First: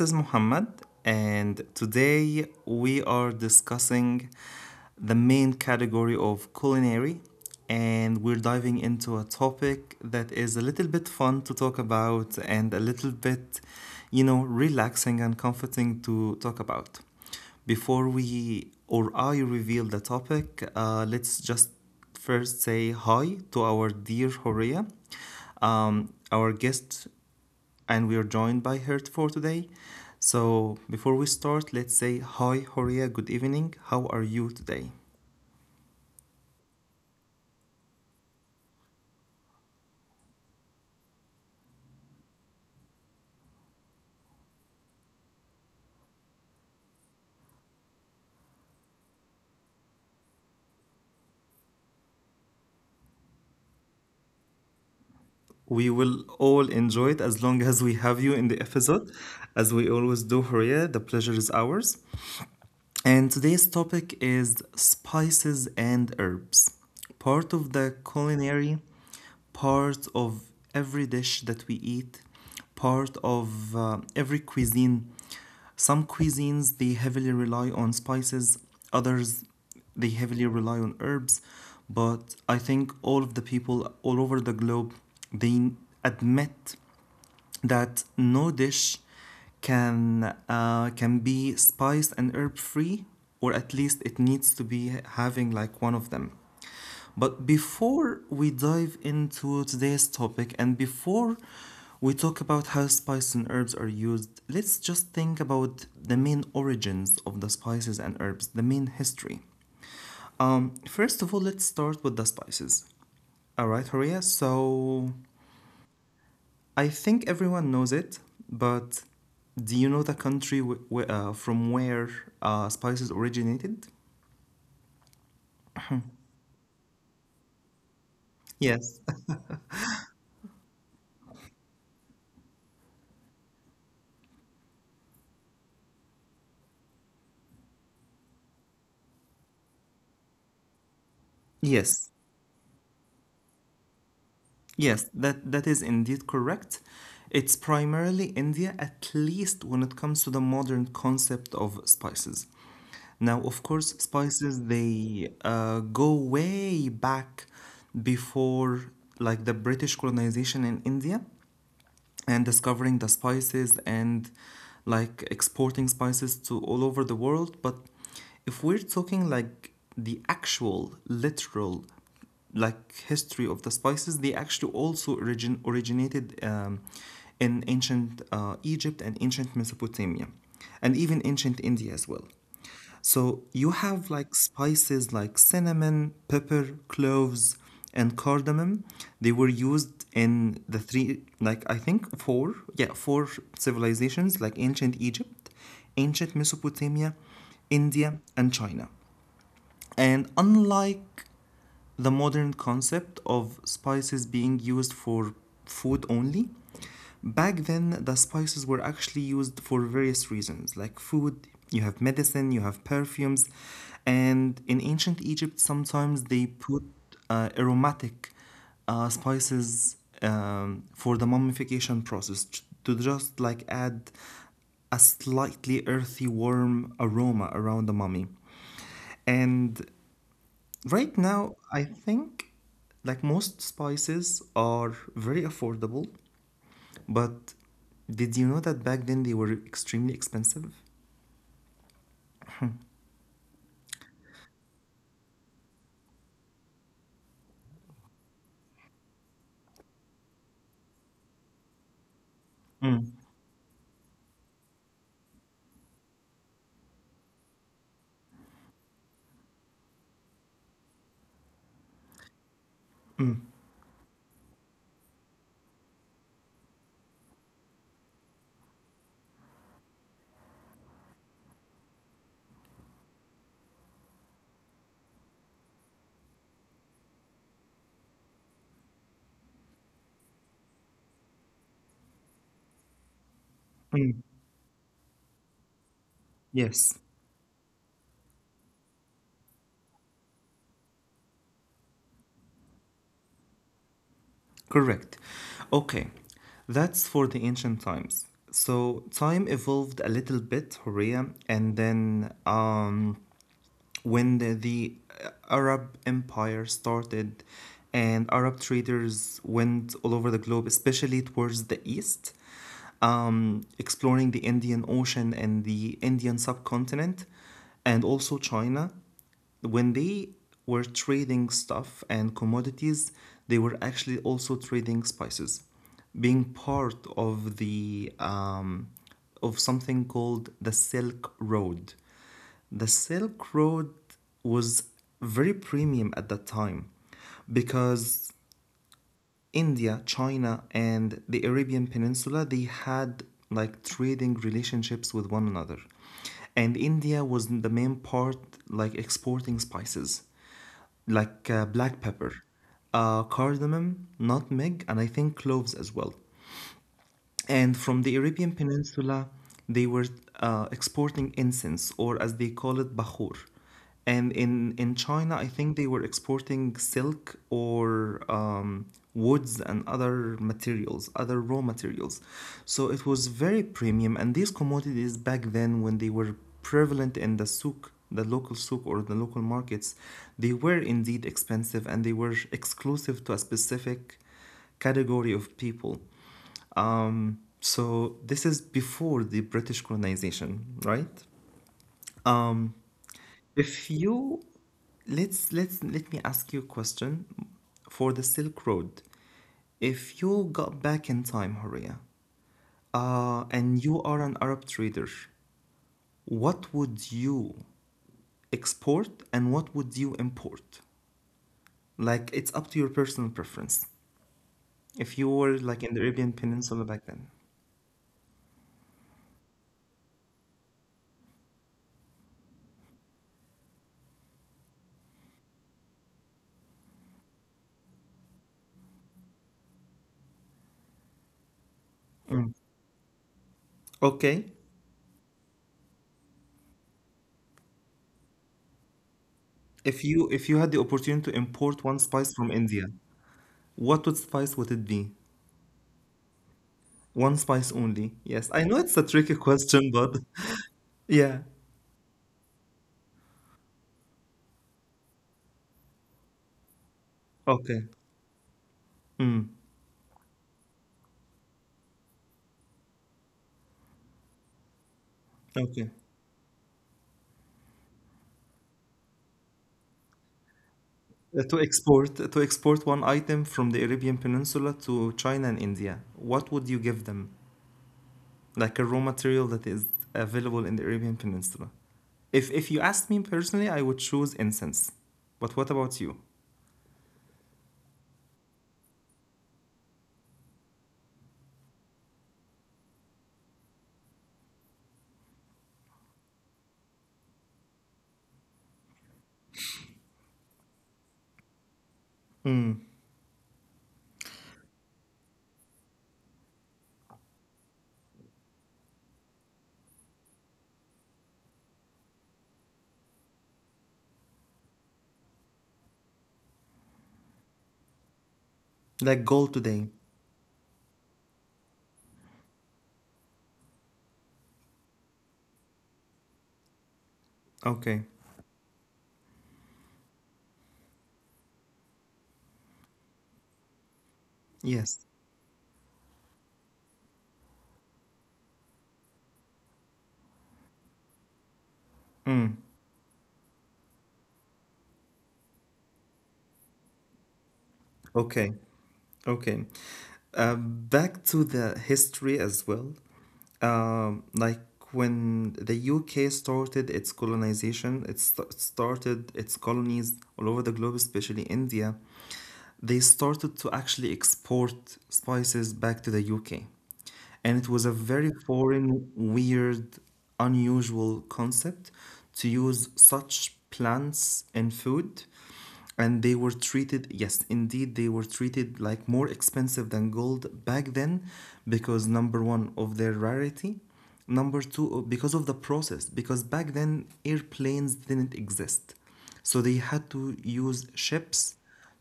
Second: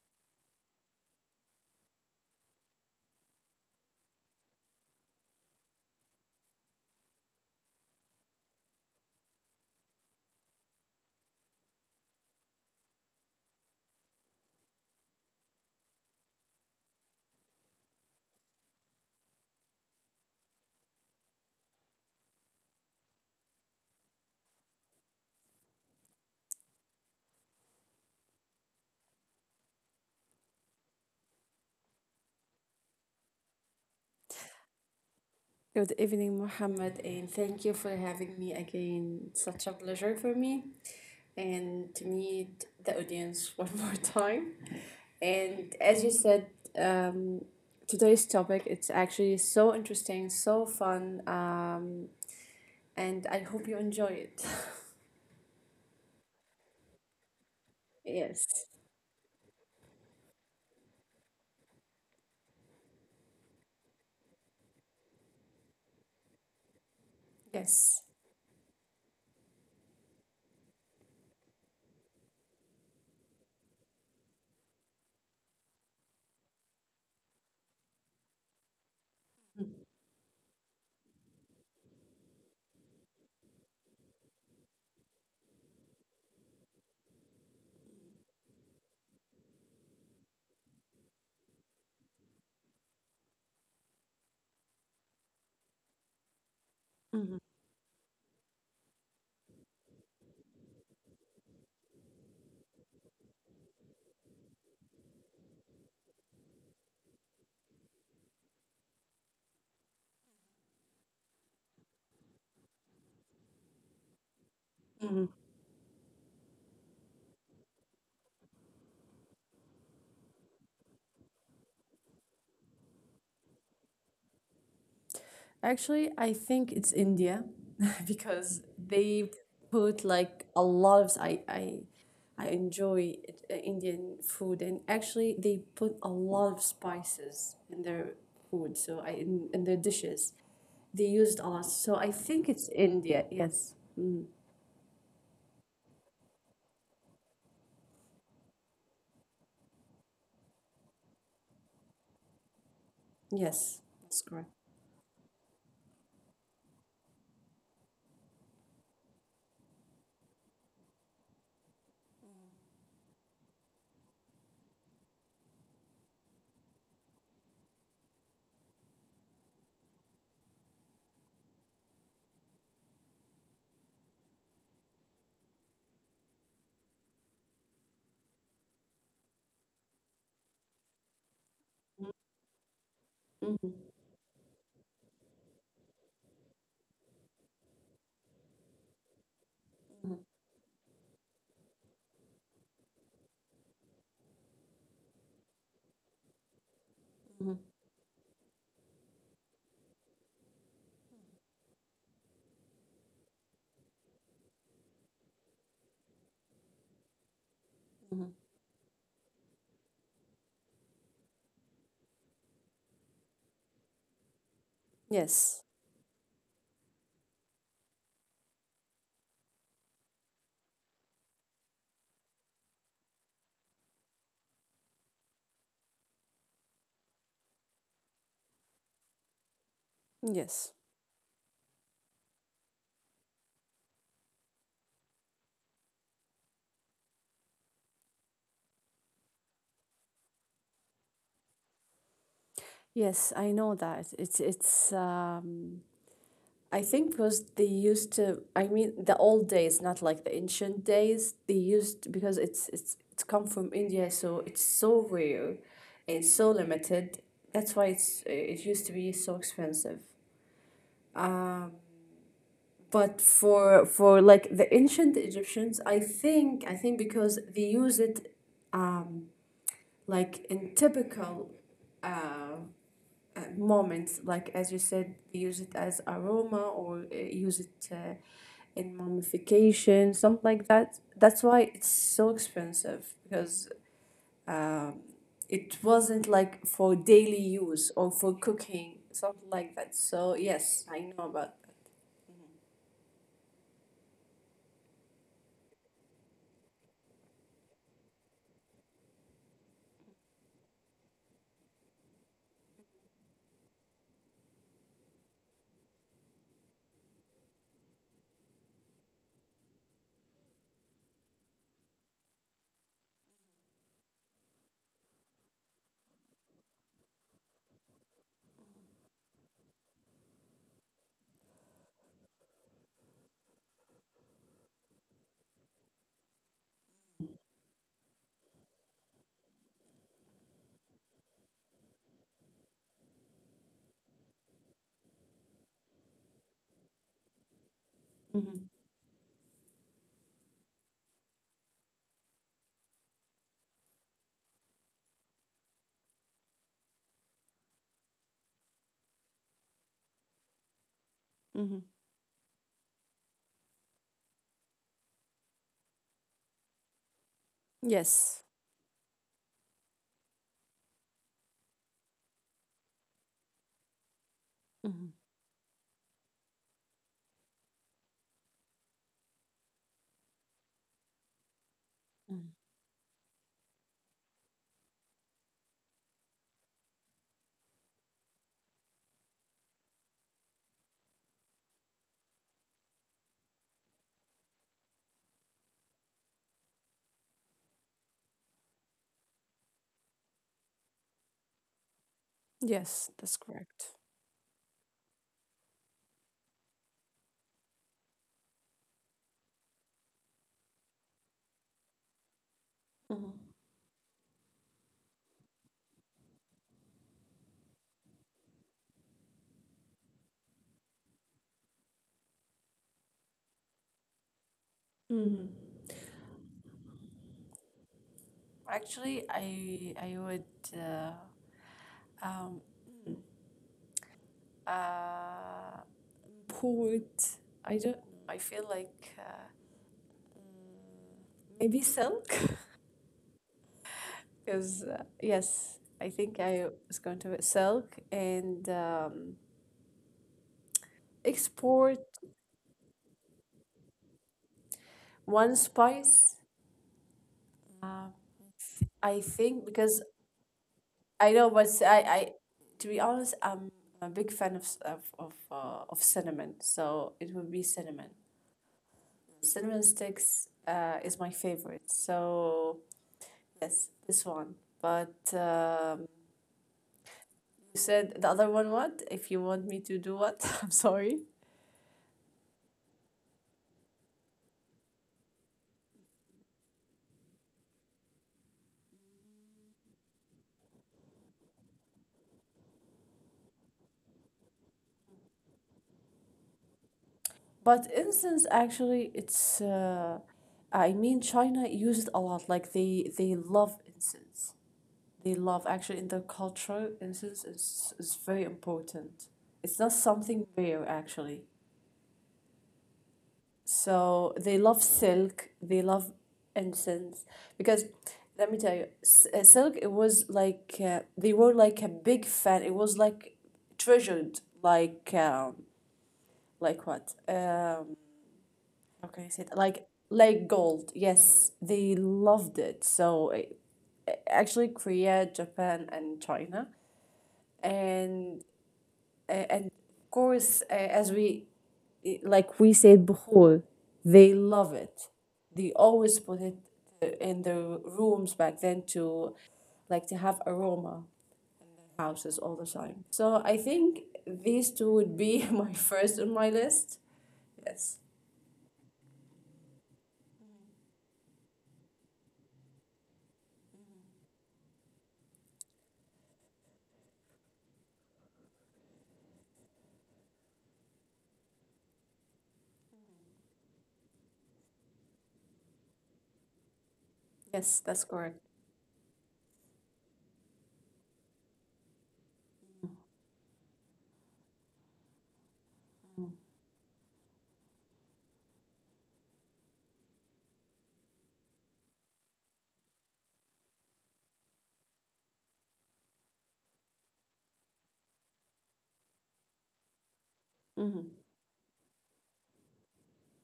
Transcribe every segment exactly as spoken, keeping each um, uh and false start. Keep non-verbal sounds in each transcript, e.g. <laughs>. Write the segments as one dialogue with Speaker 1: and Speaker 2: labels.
Speaker 1: is Muhammad, and today we are discussing the main category of culinary, and we're diving into a topic that is a little bit fun to talk about and a little bit, you know, relaxing and comforting to talk about. Before we or I reveal the topic, uh, let's just first say hi to our dear Horia, um, our guest and we are joined by Hert for today. So, before we start, let's say hi, Horia, good evening. How are you today?
Speaker 2: Good evening, Mohammed, and thank you for having me again. It's such a pleasure for me and to meet the audience <laughs> one more time. And as you said, um, today's topic it's actually so interesting, so fun, um, and I hope you enjoy it.
Speaker 1: We will all enjoy it as long as
Speaker 2: <laughs>
Speaker 1: we have you
Speaker 2: Yes,
Speaker 1: in the episode. As we always do, Horia, the pleasure is ours. And today's topic is spices and herbs, part of
Speaker 2: yes.
Speaker 1: the culinary, part of every dish that we eat, part of uh, every cuisine. Some cuisines they heavily rely on spices, others they heavily rely on herbs, but I think all of the people all over the globe they admit that no dish can uh, can be spice and herb free, or at least it needs to be having like one of them. But before we dive into today's topic and before we talk about how spices and herbs are used, let's just think about the main origins of the spices and herbs, the main history. Um, first of all, let's start with the spices. All right, Horia. So I think everyone knows it, but do you know the country w- w- uh, from where uh, spices originated?
Speaker 2: Actually, I think it's India <laughs> because they
Speaker 1: Yes. <laughs>
Speaker 2: put like a lot of I I I enjoy it- uh, Indian food and actually they put a lot of spices in their food so I in, in their dishes. They used a lot. So I think
Speaker 1: Yes.
Speaker 2: it's India. Yes. Mm.
Speaker 1: Yes, that, that is indeed correct. It's primarily India, at least when it comes to the modern concept of spices.
Speaker 2: Yes,
Speaker 1: Now, of
Speaker 2: that's
Speaker 1: course,
Speaker 2: correct.
Speaker 1: spices they uh, go way back before like the British colonization in India, and discovering the spices and like exporting spices to all over the world. But if we're talking like the actual literal like history of the spices, they actually also origin originated um, in ancient uh, Egypt and ancient Mesopotamia, and even ancient India as well. So you have like spices like cinnamon, pepper, cloves, and cardamom. They were used in the three, like I think four, yeah, four civilizations like ancient Egypt, ancient
Speaker 2: Mhm.
Speaker 1: Mesopotamia, India, and China. And unlike the modern concept of spices being used for food only.
Speaker 2: Mhm.
Speaker 1: Back then, the spices were actually used for various reasons, like food, you have medicine, you have perfumes, and
Speaker 2: Yes.
Speaker 1: in ancient Egypt, sometimes they put uh, aromatic uh, spices um, for the mummification process t- to just like add a slightly earthy, warm aroma around the mummy.
Speaker 2: Yes.
Speaker 1: And right now, I think like most spices are very affordable, but did you know that back then they were extremely expensive?
Speaker 2: Yes, I know that. It's it's um, I think because they used to, I mean, the old days, not like the ancient days. They used because it's it's it's come from
Speaker 1: Mm.
Speaker 2: India, so it's so rare, and so limited. That's why it's it used to be so expensive. Um, but for for
Speaker 1: Mm,
Speaker 2: like the ancient Egyptians, I think I think because they use it, um, like in typical uh, uh, moments, like as you said, they use it as aroma or uh, use it. Uh, in mummification, something like that. That's why it's so expensive because
Speaker 1: mm.
Speaker 2: um, it wasn't like for daily
Speaker 1: Yes,
Speaker 2: use or for cooking, something like that. So yes, I know about that.
Speaker 1: correct. Okay, that's for the ancient times. So time evolved a little bit, Horea, and then um, when the, the uh, Arab Empire started and Arab traders went all over the globe, especially towards the east, um, exploring the Indian Ocean and the Indian subcontinent, and also China. When they were trading stuff and commodities, they were actually also trading spices, being part of the um, of something called the Silk Road. The Silk Road was very premium at that time
Speaker 2: Mm-hmm.
Speaker 1: because India, China, and the Arabian Peninsula they had like trading relationships with one another. And India was the main part like exporting spices
Speaker 2: Mm-hmm.
Speaker 1: like uh, black pepper, uh, cardamom, nutmeg, and I think cloves as well.
Speaker 2: Yes.
Speaker 1: And from the Arabian Peninsula, they were uh, exporting incense, or as they call it, bahur.
Speaker 2: Mm-hmm.
Speaker 1: And in, in China, I think they were exporting silk or um, woods and other materials, other raw
Speaker 2: Mm.
Speaker 1: materials. So it was very premium. And these commodities back then, when they were prevalent in the souk, the local souk or the local markets, they were indeed expensive and they were exclusive to a specific category of people. Um, so this is before the British colonization, right?
Speaker 2: Yes, that's
Speaker 1: Um,
Speaker 2: correct.
Speaker 1: if you let's let's let me ask you a question for the Silk Road. If you got back in time, Horia,
Speaker 2: Mm-hmm.
Speaker 1: uh, and you are an Arab trader, what would you export and what would you import? Like it's up to your personal preference.
Speaker 2: Mm-hmm.
Speaker 1: If you were like in the Arabian Peninsula back then.
Speaker 2: Actually, I I would uh, um uh put I don't know. I feel like uh, maybe silk
Speaker 1: Mm.
Speaker 2: Because, uh,
Speaker 1: Okay.
Speaker 2: yes, I think I was going to sell and um,
Speaker 1: If you if you had the
Speaker 2: export
Speaker 1: opportunity to import one spice from India, what would spice
Speaker 2: one
Speaker 1: would it be?
Speaker 2: spice. Uh,
Speaker 1: One spice only.
Speaker 2: I
Speaker 1: Yes, I
Speaker 2: think
Speaker 1: know it's a
Speaker 2: because
Speaker 1: tricky question, but
Speaker 2: I know, but I,
Speaker 1: <laughs>
Speaker 2: I,
Speaker 1: yeah.
Speaker 2: to be honest, I'm a big fan of s- of of, uh, of cinnamon. So it would be cinnamon.
Speaker 1: Okay.
Speaker 2: Cinnamon
Speaker 1: Mm.
Speaker 2: sticks uh, is my favorite. So yes, this one. But um,
Speaker 1: Okay.
Speaker 2: you said the other one. What if you want me to do what? <laughs> I'm sorry.
Speaker 1: Uh, To export to export one item from the Arabian Peninsula to China and India, what would you give them? Like a raw material that is available in the Arabian Peninsula. If if you asked me personally, I would choose incense. But what about you?
Speaker 2: But incense actually it's uh, I mean China use it a lot. Like they they love incense. They love actually in their culture incense is is very important. It's not something rare actually.
Speaker 1: Mm.
Speaker 2: So they love silk, they love incense because let me tell you s- uh, silk it was like uh, they were like a big fan. It was like treasured like um, like what? Um Okay, I
Speaker 1: Like
Speaker 2: see
Speaker 1: gold
Speaker 2: Like
Speaker 1: today.
Speaker 2: like gold. Yes, they loved it. So uh, uh, actually Korea, Japan and China
Speaker 1: Okay.
Speaker 2: and uh, and of course uh, as we uh, like we said before, they love it.
Speaker 1: Yes.
Speaker 2: They always put it uh, in their rooms back then to like to have aroma houses all the
Speaker 1: Mm.
Speaker 2: time. So I think these two would be <laughs> my first on my list. Yes.
Speaker 1: Okay, okay. Uh, back to the history as well. Um, like when the U K started its colonization, it st- started its colonies all over the globe, especially India, they started to actually export spices back to the U K.
Speaker 2: Yes,
Speaker 1: And it
Speaker 2: that's
Speaker 1: was a
Speaker 2: correct.
Speaker 1: very foreign, weird, unusual concept to use such plants in food. And they were treated, yes, indeed, they were treated like more expensive than gold back then, because number one, of their rarity. Number two, because of the process, because back then airplanes didn't exist. So
Speaker 2: Mm-hmm.
Speaker 1: they had to use ships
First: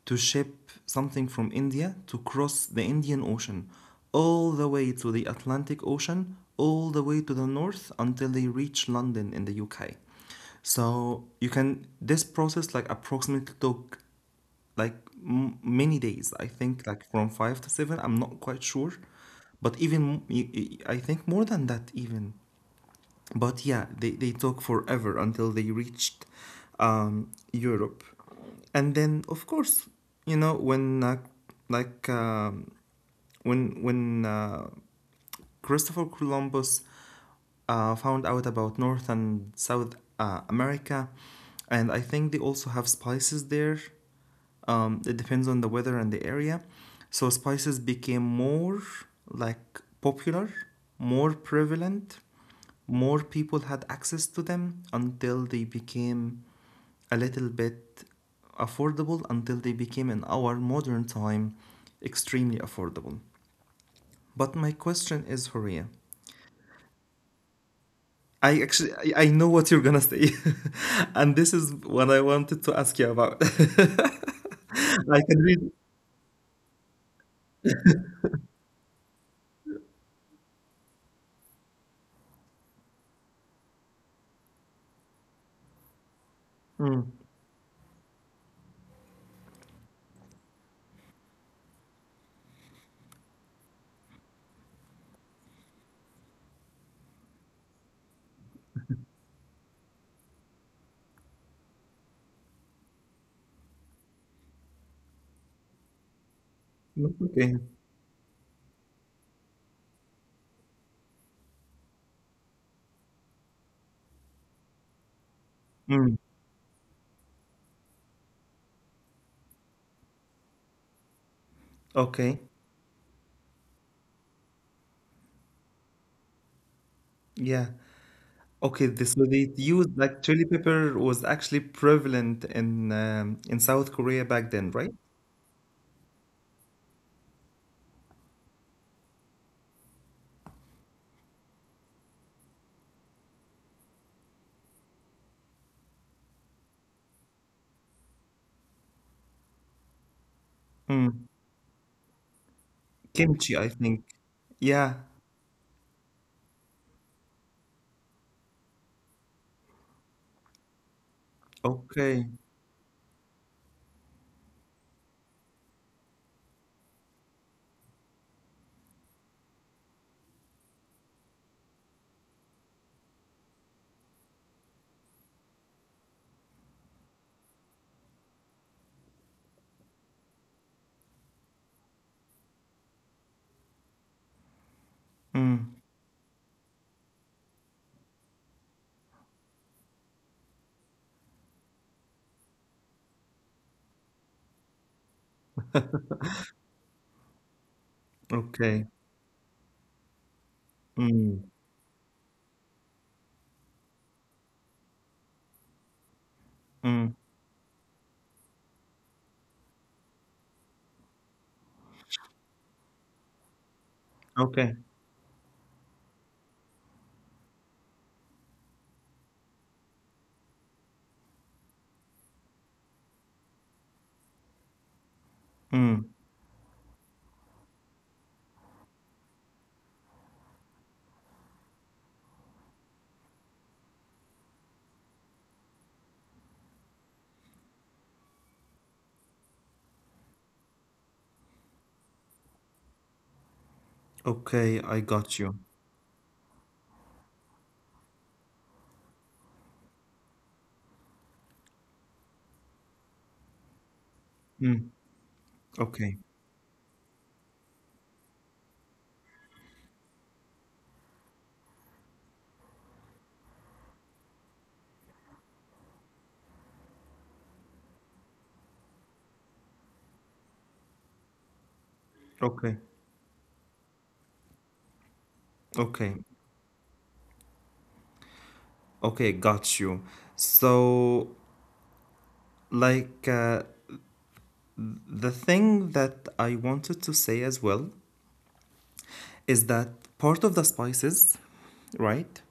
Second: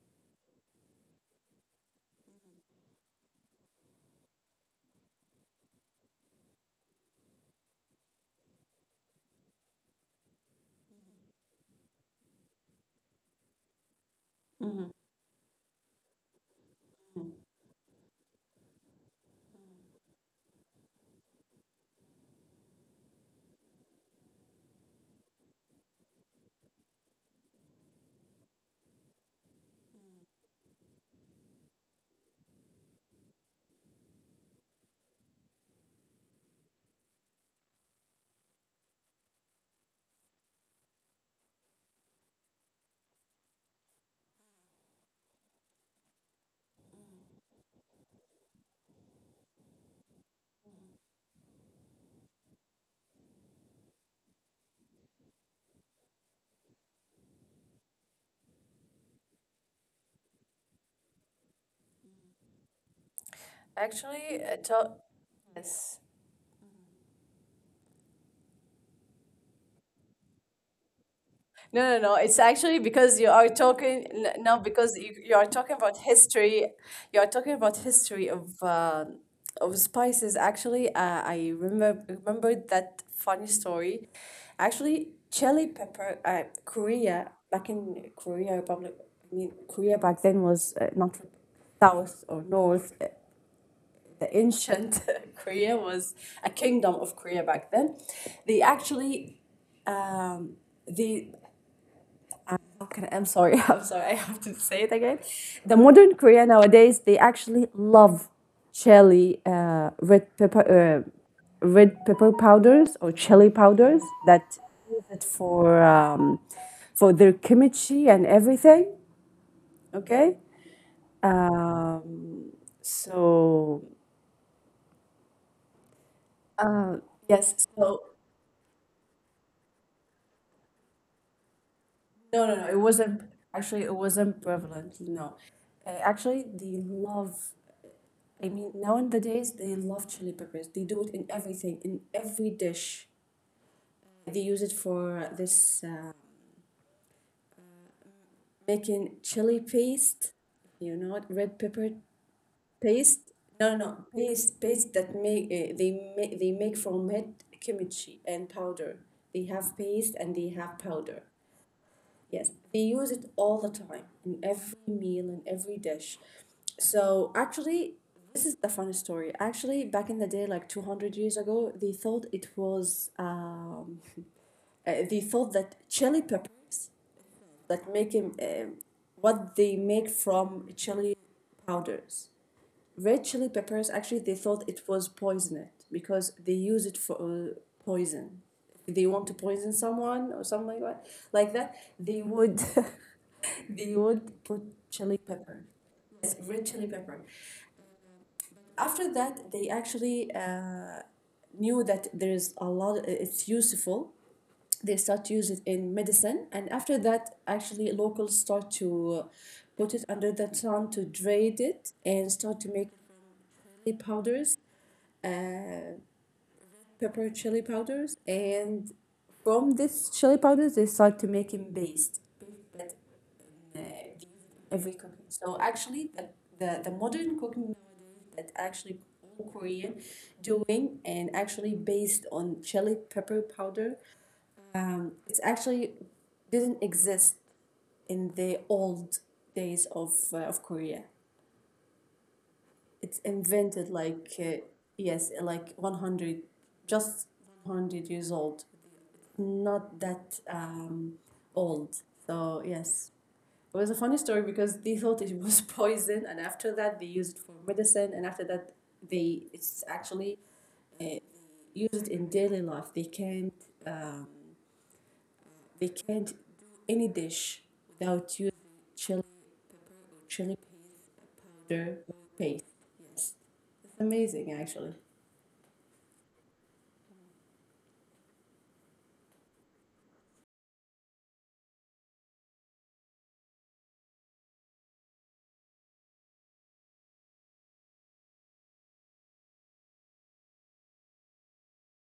Speaker 1: to ship something from India to cross the Indian Ocean all the way to the Atlantic Ocean, all the way to the north until they reach London in the U K. So you can this process like approximately took
Speaker 2: Mm-hmm.
Speaker 1: like m- many days. I think like from five to seven. I'm not quite sure, but even m- y- y- I think more than that even. But yeah, they, they talk forever until they reached um, Europe. And then of course, you know when uh, like um, when when uh, Christopher Columbus uh, found out about north and south uh, America, and I think they also have spices there. Um, it depends on the weather and the area. So spices became more like popular, more prevalent, more people had access to them until they became a little bit affordable, until they became, in our modern time, extremely affordable.
Speaker 2: Actually,
Speaker 1: But
Speaker 2: I
Speaker 1: my
Speaker 2: talk.
Speaker 1: question is, Horia,
Speaker 2: Yes.
Speaker 1: I actually I- know what you're gonna say, <laughs> and this is
Speaker 2: No,
Speaker 1: what
Speaker 2: no,
Speaker 1: I
Speaker 2: no. It's
Speaker 1: wanted to ask
Speaker 2: actually
Speaker 1: you
Speaker 2: because
Speaker 1: about. <laughs>
Speaker 2: you are talking n- now because
Speaker 1: I
Speaker 2: you,
Speaker 1: can
Speaker 2: you
Speaker 1: read.
Speaker 2: are talking about history. You are talking about history of uh, of spices. Actually, uh, I remember remembered that funny story. Actually, chili pepper. Uh,
Speaker 1: Mm.
Speaker 2: Korea, back in Korea Republic. I mean, Korea back then was uh, not south or north. Uh, the ancient <laughs> Korea was a kingdom of Korea back then. They actually, um, they okay, I'm sorry, <laughs> I'm sorry, I have to say it again. The modern Korea
Speaker 1: Okay.
Speaker 2: nowadays they actually love chili, uh, red pepper, uh, red pepper powders or chili powders that use it
Speaker 1: Mm.
Speaker 2: for um, for their kimchi and everything. Okay.
Speaker 1: Okay.
Speaker 2: Um, so
Speaker 1: Yeah.
Speaker 2: uh, yes,
Speaker 1: Okay,
Speaker 2: so
Speaker 1: this, so they used like chili pepper was actually prevalent in um,
Speaker 2: No, no,
Speaker 1: in
Speaker 2: no. It
Speaker 1: South
Speaker 2: wasn't.
Speaker 1: Korea back then,
Speaker 2: Actually,
Speaker 1: right?
Speaker 2: it wasn't prevalent. No, uh, actually, they love. I mean, nowadays they love chili peppers. They do it in everything, in every dish. They use it for this uh, making chili
Speaker 1: Mm.
Speaker 2: paste. You know what? Red pepper
Speaker 1: Kimchi, I think.
Speaker 2: paste. No,
Speaker 1: Yeah.
Speaker 2: no, paste, paste that make uh, they make they make from it kimchi and powder. They have paste and they have powder.
Speaker 1: Okay.
Speaker 2: Yes, they use it all the time in every meal and every dish. So actually, this is the funny story. Actually, back in the day, like two hundred years ago, they thought it was um, uh, they thought that chili peppers that make him um what they make from chili powders, red chili peppers. Actually, they thought it
Speaker 1: Mm.
Speaker 2: was poisoned because they use it for uh, poison. If they want to poison someone or something like that, like that, they would. <laughs> They would put chili pepper. Yes, red chili pepper.
Speaker 1: Okay.
Speaker 2: After that, they actually
Speaker 1: Mm.
Speaker 2: uh, knew that there's a lot, it's useful. They start to use it in
Speaker 1: Mm.
Speaker 2: medicine. And after that, actually, locals start to put it under the sun to grate it and start to make chili
Speaker 1: Okay.
Speaker 2: powders, uh, pepper chili powders. And from this chili powders, they start to make paste. Paste that uh, every cooking.
Speaker 1: Mm.
Speaker 2: So actually, the, the, the modern cooking that actually all Korean doing and actually based on chili pepper powder. Um, it's actually didn't exist in the old days of uh, of Korea. It's invented
Speaker 1: Okay, I
Speaker 2: like uh,
Speaker 1: got you.
Speaker 2: yes, like one hundred, just one hundred years old. Not that um, old. So yes. It was a funny
Speaker 1: Mm.
Speaker 2: story because they thought it
Speaker 1: Okay.
Speaker 2: was poison, and after that they used it for medicine, and after that they it's actually uh, used in daily life. They can't um, they can't do any dish without using chili or chili powder or
Speaker 1: Okay.
Speaker 2: paste. It's, it's amazing actually.
Speaker 1: Okay. Okay, got you. So, like, uh, the thing that I wanted to say as well is that part of the spices, right?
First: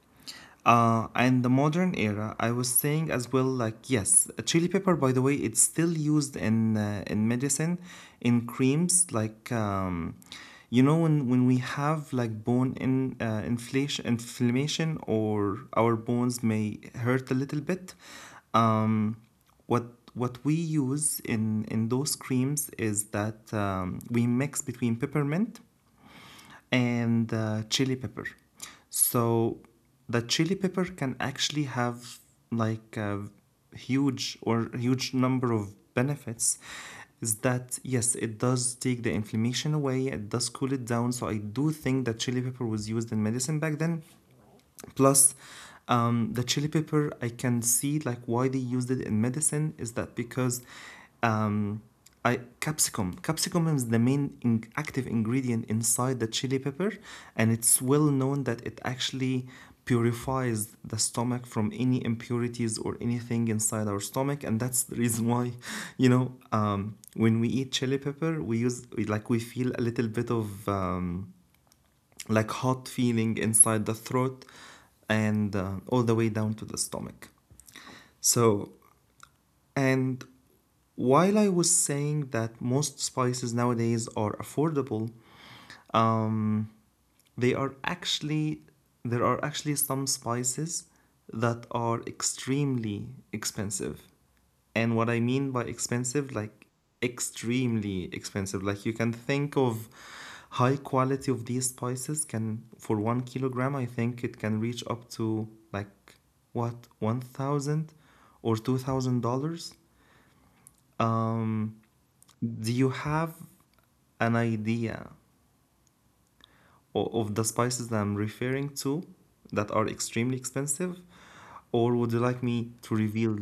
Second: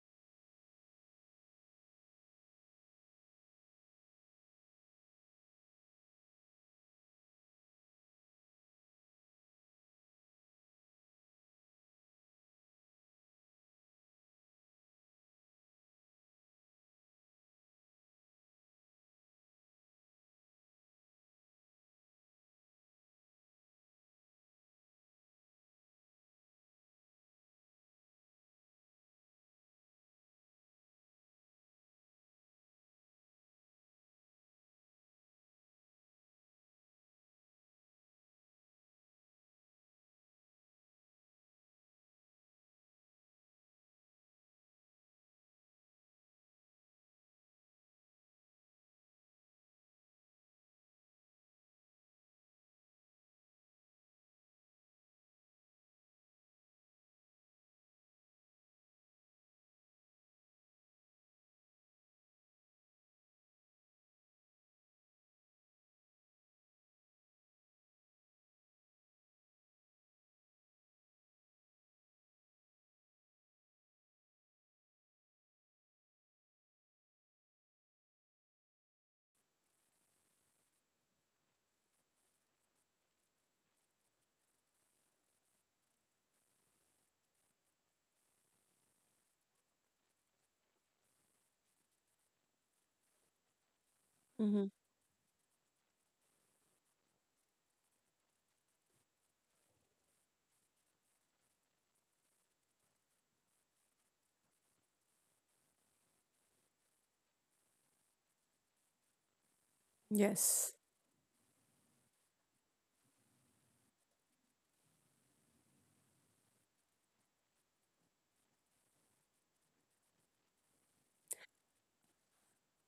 Speaker 1: Uh, and the modern era, I was saying as well, like yes, chili pepper. By the way, it's still used in uh, in medicine, in creams. Like um, you know, when when we have like bone in uh, inflation, inflammation, or our bones may hurt a little bit. Um, what what we use in in those creams is that um, we mix between peppermint and uh, chili pepper. So the chili pepper can actually have like a huge or huge number of benefits, is that yes it does take the inflammation away, it does cool it down. So I do think that chili pepper was used in medicine back then. Plus, um, the chili pepper, I can see like why they used it in medicine is that because um, I capsicum capsicum is the main in, active ingredient inside the chili pepper, and it's well known that it actually purifies the stomach from any impurities or anything inside our stomach. And that's the reason why <laughs> you know um, when we eat chili pepper we use like we feel a little bit of um, like hot feeling inside the throat and uh, all the way down to the stomach. So, and while I was saying that most spices nowadays are affordable, um, they are actually there are actually some spices that are extremely expensive. And what
Speaker 2: Mm-hmm.
Speaker 1: I mean by expensive, like extremely expensive. Like you can think of high quality of these spices can for one kilogram, I think it can reach up to like what one thousand dollars or two thousand dollars.
Speaker 2: Yes.
Speaker 1: Um, do you have an idea of the spices that I'm referring to that are extremely expensive? Or would you like me to reveal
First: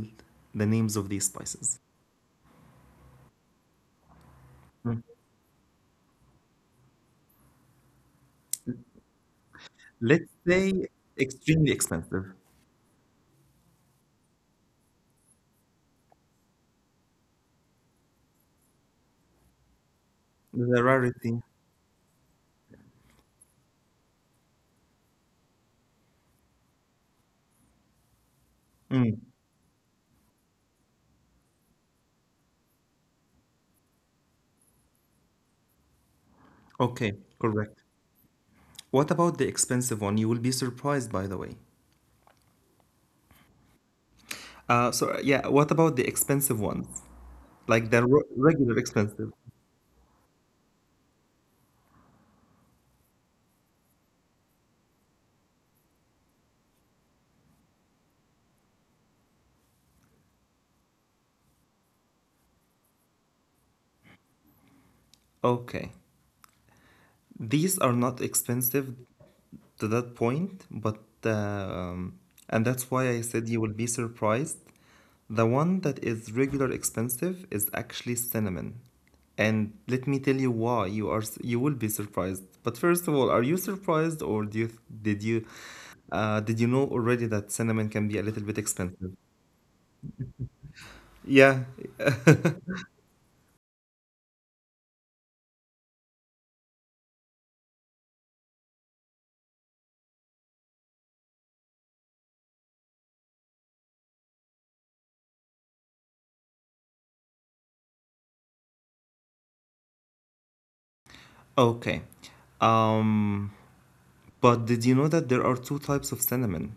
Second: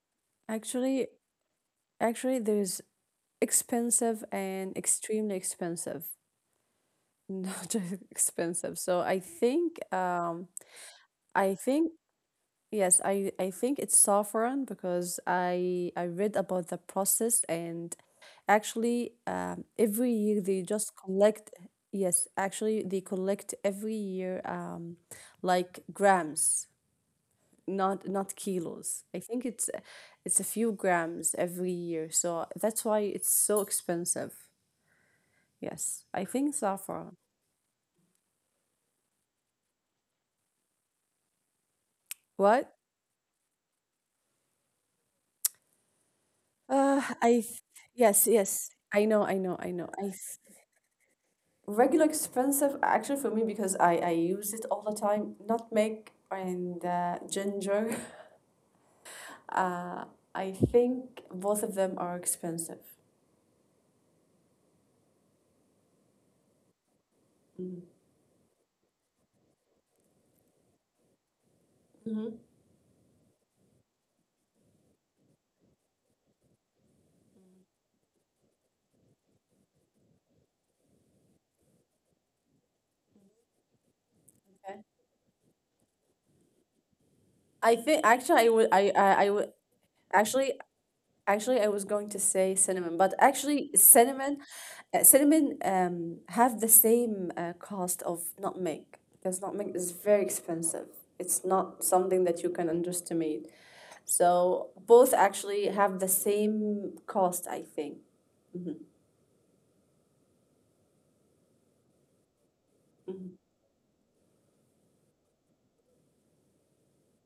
Speaker 1: the names
Speaker 2: Actually,
Speaker 1: of these spices?
Speaker 2: actually, there's expensive and extremely expensive, <laughs> not just expensive. So I think,
Speaker 1: Let's
Speaker 2: um,
Speaker 1: say
Speaker 2: I
Speaker 1: extremely
Speaker 2: think,
Speaker 1: expensive,
Speaker 2: yes, I, I think it's saffron because I I read about the process and actually um, every year they
Speaker 1: the
Speaker 2: just collect,
Speaker 1: rarity.
Speaker 2: yes actually they collect every year um, like grams, not not kilos, I
Speaker 1: Mm.
Speaker 2: think it's it's a few grams every year, so that's why it's so expensive, yes I think
Speaker 1: Okay,
Speaker 2: saffron.
Speaker 1: correct. What about the expensive one? You will be surprised, by the way.
Speaker 2: What?
Speaker 1: Uh, so yeah, what about the expensive ones?
Speaker 2: uh I th-
Speaker 1: Like the re-
Speaker 2: yes, yes
Speaker 1: regular
Speaker 2: I know,
Speaker 1: expensive.
Speaker 2: I know I know I regular expensive actually for me because I, I use it all the time, nutmeg and uh, ginger. <laughs> uh, I think both of them are expensive.
Speaker 1: Okay. These are not expensive to that point, but um, and that's why I said you will be surprised. The one that is regular expensive is actually cinnamon. And let me tell you why you are you will be surprised. But first of all, are you surprised or
Speaker 2: Okay,
Speaker 1: do you did you uh, did you know already
Speaker 2: I
Speaker 1: that
Speaker 2: think
Speaker 1: cinnamon can
Speaker 2: actually I
Speaker 1: be a
Speaker 2: would
Speaker 1: little bit
Speaker 2: I I, I
Speaker 1: expensive?
Speaker 2: would actually Actually, I was
Speaker 1: Yeah.
Speaker 2: going to say
Speaker 1: <laughs>
Speaker 2: cinnamon, but actually cinnamon uh, cinnamon um have the same uh, cost of nutmeg because nutmeg is very expensive. It's not something that you can underestimate. So both actually have the same cost, I think. Mhm.
Speaker 1: Okay.
Speaker 2: Mhm.
Speaker 1: Um, but did you know that there are two types of cinnamon?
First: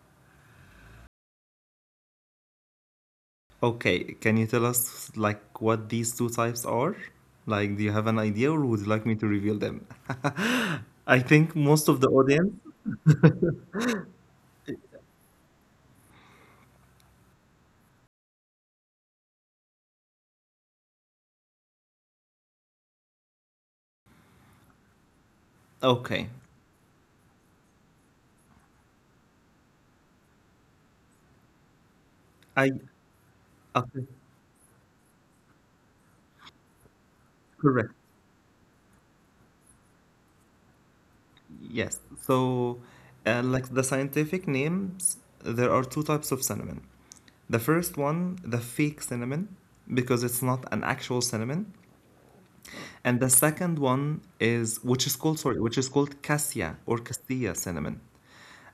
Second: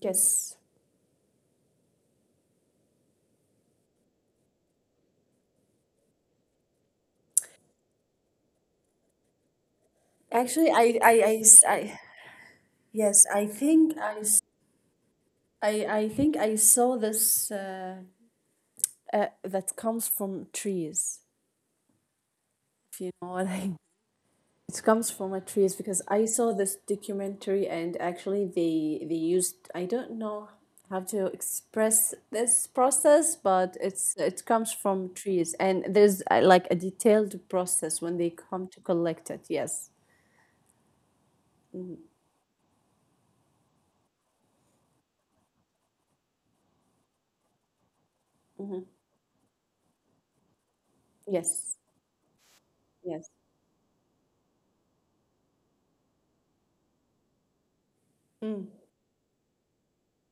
Speaker 2: Yes.
Speaker 1: Okay, can you tell us like what these two types are? Like, do you have an idea or would you like me to reveal them?
Speaker 2: Actually,
Speaker 1: <laughs>
Speaker 2: I, I,
Speaker 1: I
Speaker 2: I, s-
Speaker 1: think
Speaker 2: I-
Speaker 1: most of the audience.
Speaker 2: yes, I think I, s- I, I think I saw this uh, uh, that comes from trees, if you know what I It comes from a trees because I saw this
Speaker 1: Okay.
Speaker 2: documentary and actually they they used, I don't know how to express this process, but
Speaker 1: I
Speaker 2: it's it comes from
Speaker 1: okay,
Speaker 2: trees and there's uh, like a detailed process when they come to
Speaker 1: correct.
Speaker 2: collect it. Yes. Hmm.
Speaker 1: Yes. So, uh, like the scientific names, there are two types of cinnamon.
Speaker 2: Hmm.
Speaker 1: The first one, the fake cinnamon,
Speaker 2: Yes.
Speaker 1: because it's not an actual cinnamon,
Speaker 2: Yes.
Speaker 1: and the second one is which is called sorry, which is called cassia or
Speaker 2: Mm.
Speaker 1: castilla cinnamon.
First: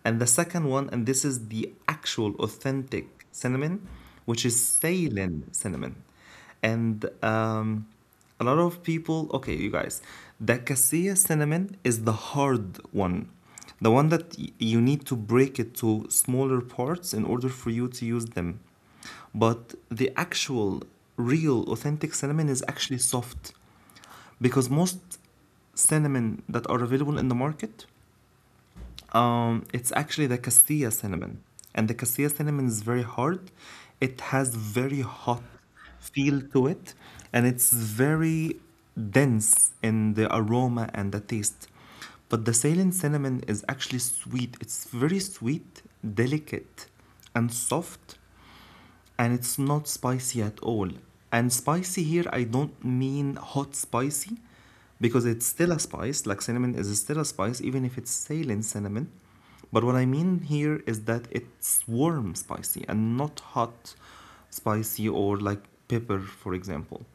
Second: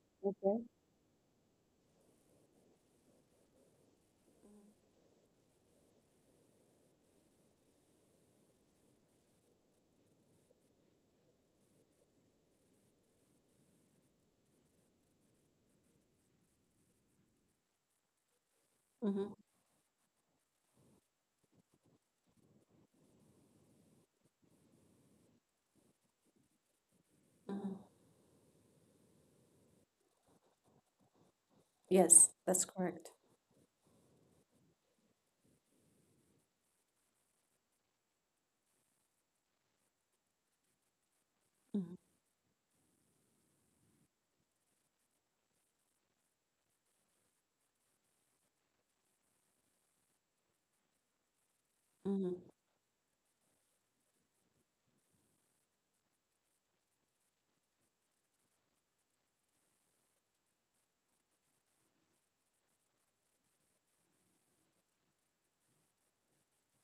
Speaker 1: And the second
Speaker 2: Okay.
Speaker 1: one, and this is the actual authentic cinnamon, which is Ceylon cinnamon. And um, a lot of people, okay, you guys, the cassia cinnamon is the hard one, the one that y- you need to break it to smaller parts in order for you to use them.
Speaker 2: Hmm.
Speaker 1: But the actual, real, authentic cinnamon is actually soft because most cinnamon that are available in the market um, it's actually the Castilla cinnamon, and the
Speaker 2: Yes,
Speaker 1: Castilla cinnamon
Speaker 2: that's
Speaker 1: is very
Speaker 2: correct.
Speaker 1: hard. It has very hot feel to it, and it's very dense in the aroma and the taste.
Speaker 2: Hmm.
Speaker 1: But the Ceylon cinnamon is actually sweet. It's very sweet, delicate, and soft, and it's not spicy at all. And spicy here,
Speaker 2: Hmm.
Speaker 1: I don't mean hot spicy because it's still a spice, like cinnamon is still a spice, even if it's saline cinnamon. But what I mean here is that it's warm spicy and not hot spicy or like pepper, for example.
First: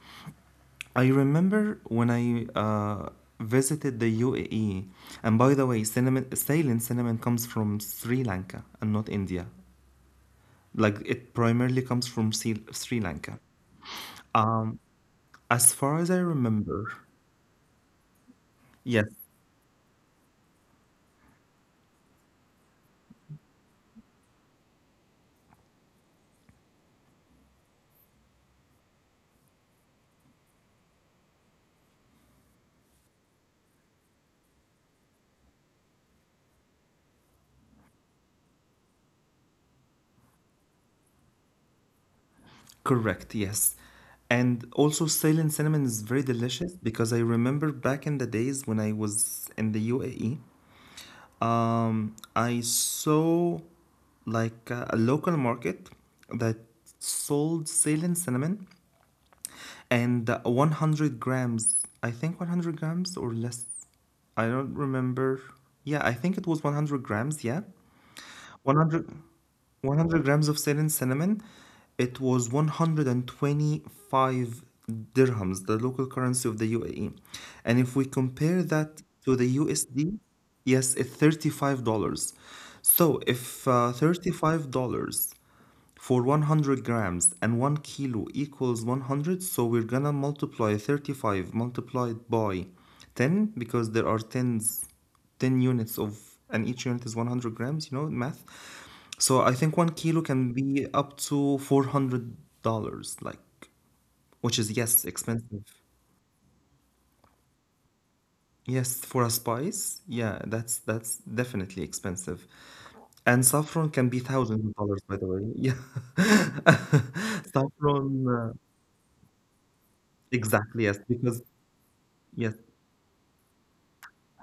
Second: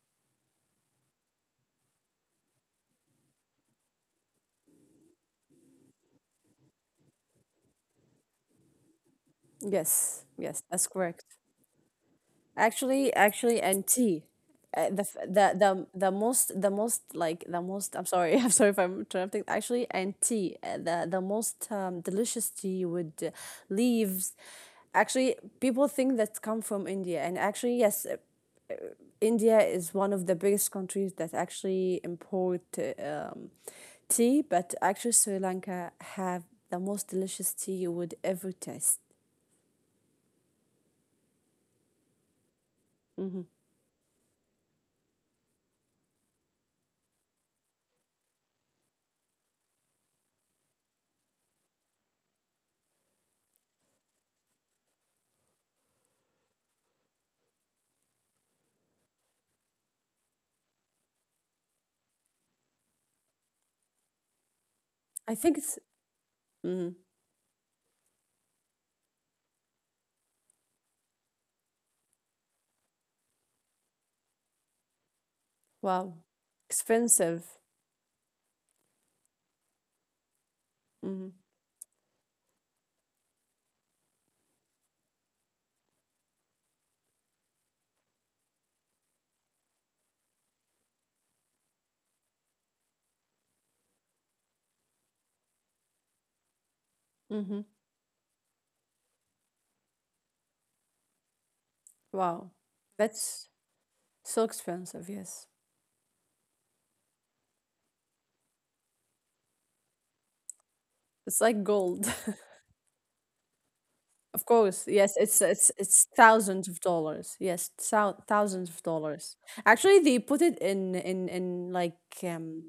Speaker 1: I remember when I uh, visited the U A E, and by the way, cinnamon, Ceylon cinnamon comes from Sri Lanka and not India.
Speaker 2: Yes. Yes,
Speaker 1: Like
Speaker 2: that's
Speaker 1: it
Speaker 2: correct.
Speaker 1: primarily comes from Sri Lanka.
Speaker 2: Actually, actually, and tea.
Speaker 1: Um,
Speaker 2: Uh, the f-
Speaker 1: as
Speaker 2: the
Speaker 1: far as I
Speaker 2: the the most
Speaker 1: remember,
Speaker 2: the most like the most, I'm sorry, <laughs> I'm
Speaker 1: yes,
Speaker 2: sorry if I'm interrupting, actually and tea, uh, the the most um, delicious tea with uh, leaves, actually people think that come from India and actually yes, uh, India is one of the biggest countries that actually import uh, um, tea, but actually Sri Lanka have the most delicious tea you would ever taste.
Speaker 1: correct, yes. And also, silent cinnamon is very delicious because I remember back in the days when I was in the U A E, um, I saw like a, a local market that sold silent cinnamon and uh, one hundred grams, I think one hundred grams or less. I don't remember. Yeah, I think it was
Speaker 2: I think
Speaker 1: one hundred
Speaker 2: it's
Speaker 1: grams, yeah.
Speaker 2: mm,
Speaker 1: One hundred, one hundred grams of salt and cinnamon. It was one hundred twenty-five dirhams, the local currency of the U A E. And
Speaker 2: wow,
Speaker 1: if we compare that to
Speaker 2: expensive.
Speaker 1: the U S D, yes, it's thirty-five dollars.
Speaker 2: Mm-hmm.
Speaker 1: So if uh, thirty-five dollars for one hundred grams and one kilo equals one hundred, so we're gonna multiply thirty-five multiplied by ten because there are tens, ten units of, and each unit is one hundred grams, you know math.
Speaker 2: Mm-hmm.
Speaker 1: So I think one kilo can be up to four hundred dollars, like,
Speaker 2: Wow.
Speaker 1: which is yes
Speaker 2: That's
Speaker 1: expensive.
Speaker 2: so expensive, yes.
Speaker 1: Yes, for a spice, yeah, that's that's definitely expensive.
Speaker 2: It's
Speaker 1: And
Speaker 2: like
Speaker 1: saffron
Speaker 2: gold.
Speaker 1: can be
Speaker 2: <laughs>
Speaker 1: thousands of dollars by the way, yeah.
Speaker 2: Of course, yes, it's it's
Speaker 1: <laughs>
Speaker 2: it's
Speaker 1: Saffron
Speaker 2: thousands
Speaker 1: uh,
Speaker 2: of dollars. Yes, thou thousands of
Speaker 1: exactly, yes,
Speaker 2: dollars.
Speaker 1: because
Speaker 2: Actually, they put it
Speaker 1: yes,
Speaker 2: in in in like um,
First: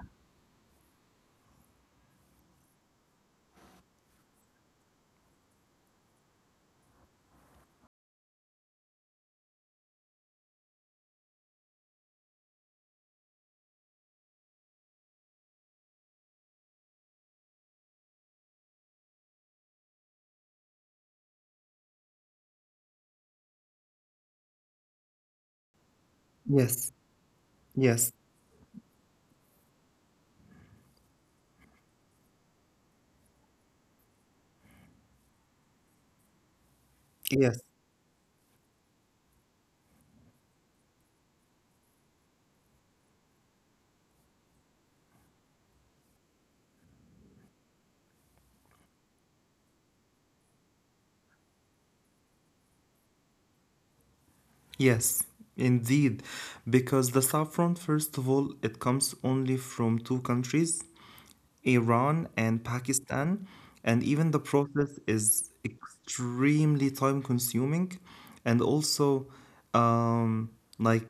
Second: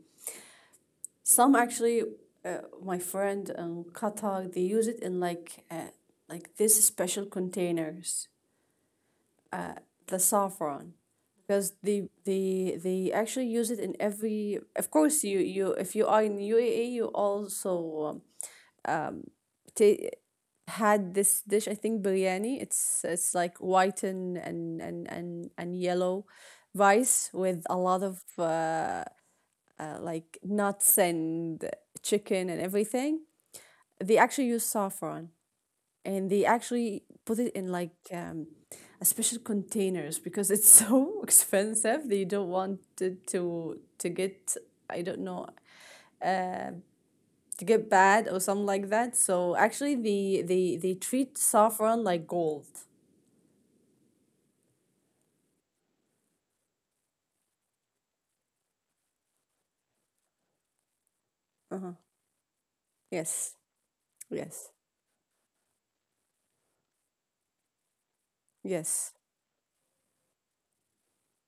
Speaker 2: some actually, uh, my friend in Qatar, they use it in like uh, like this special containers, the saffron, because they they they actually use it in every, of course you, you if you are in U A E you also um, ta- had this dish, I think biryani, it's it's like white and and and and, and yellow
Speaker 1: yes,
Speaker 2: rice with a lot of
Speaker 1: yes,
Speaker 2: uh, like nuts and chicken and everything, they actually use saffron and they actually put it in like
Speaker 1: yes,
Speaker 2: um, a special containers because it's so <laughs> expensive, they don't want it to to get, I don't know, to get bad or something like that, so actually they they they treat saffron like gold.
Speaker 1: yes, indeed. Because the saffron, first of all, it comes only from two countries,
Speaker 2: Uh-huh.
Speaker 1: Iran and
Speaker 2: Yes.
Speaker 1: Pakistan. And even
Speaker 2: Yes.
Speaker 1: the process is extremely time consuming. And
Speaker 2: Yes.
Speaker 1: also, um, like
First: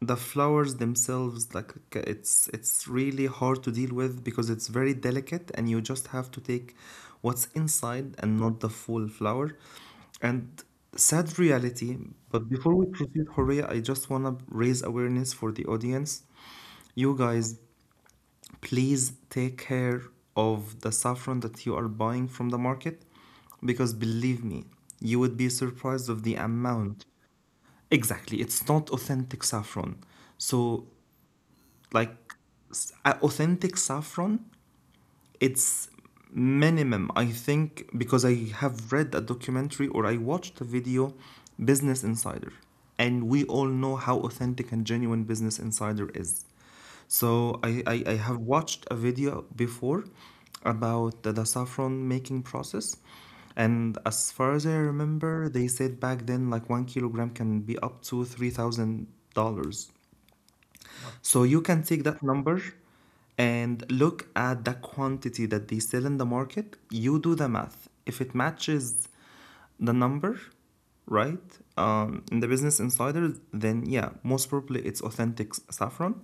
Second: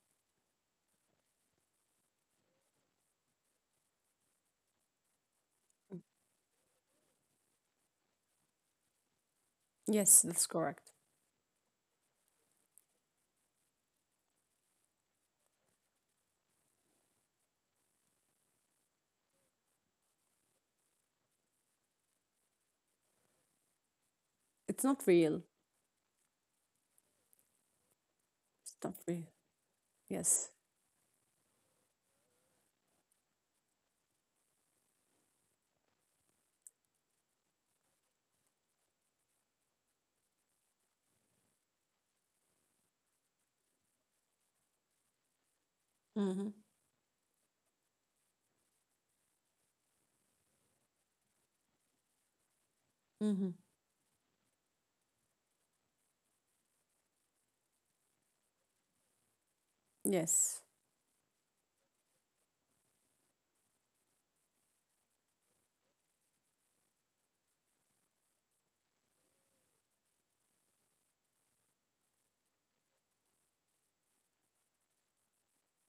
Speaker 1: the flowers themselves, like c- it's it's really hard to deal with because it's very delicate, and you just have to take what's inside and not the full flower.
Speaker 2: Yes, that's
Speaker 1: And
Speaker 2: correct.
Speaker 1: sad reality, but before we proceed, Horea, I just want to raise awareness for the audience. You guys, please take care of the saffron that you are buying from the market because believe me
Speaker 2: It's not
Speaker 1: you would be
Speaker 2: real.
Speaker 1: surprised of the amount. Exactly, it's not
Speaker 2: It's not
Speaker 1: authentic
Speaker 2: real.
Speaker 1: saffron.
Speaker 2: Yes.
Speaker 1: So like s- a- authentic saffron, it's minimum I think because I have read a documentary or I watched a video, Business Insider, and we all know how authentic and genuine Business Insider is.
Speaker 2: Mm-hmm.
Speaker 1: So i i, I have watched a video before about the, the saffron making process,
Speaker 2: Mm-hmm.
Speaker 1: and as far as I remember they said back then like one kilogram can be up to three thousand dollars.
Speaker 2: Yes.
Speaker 1: So you can take that number and look at the quantity that they sell in the market. You do the math. If it matches the number, right, um, in the Business Insider, then yeah, most probably it's authentic saffron.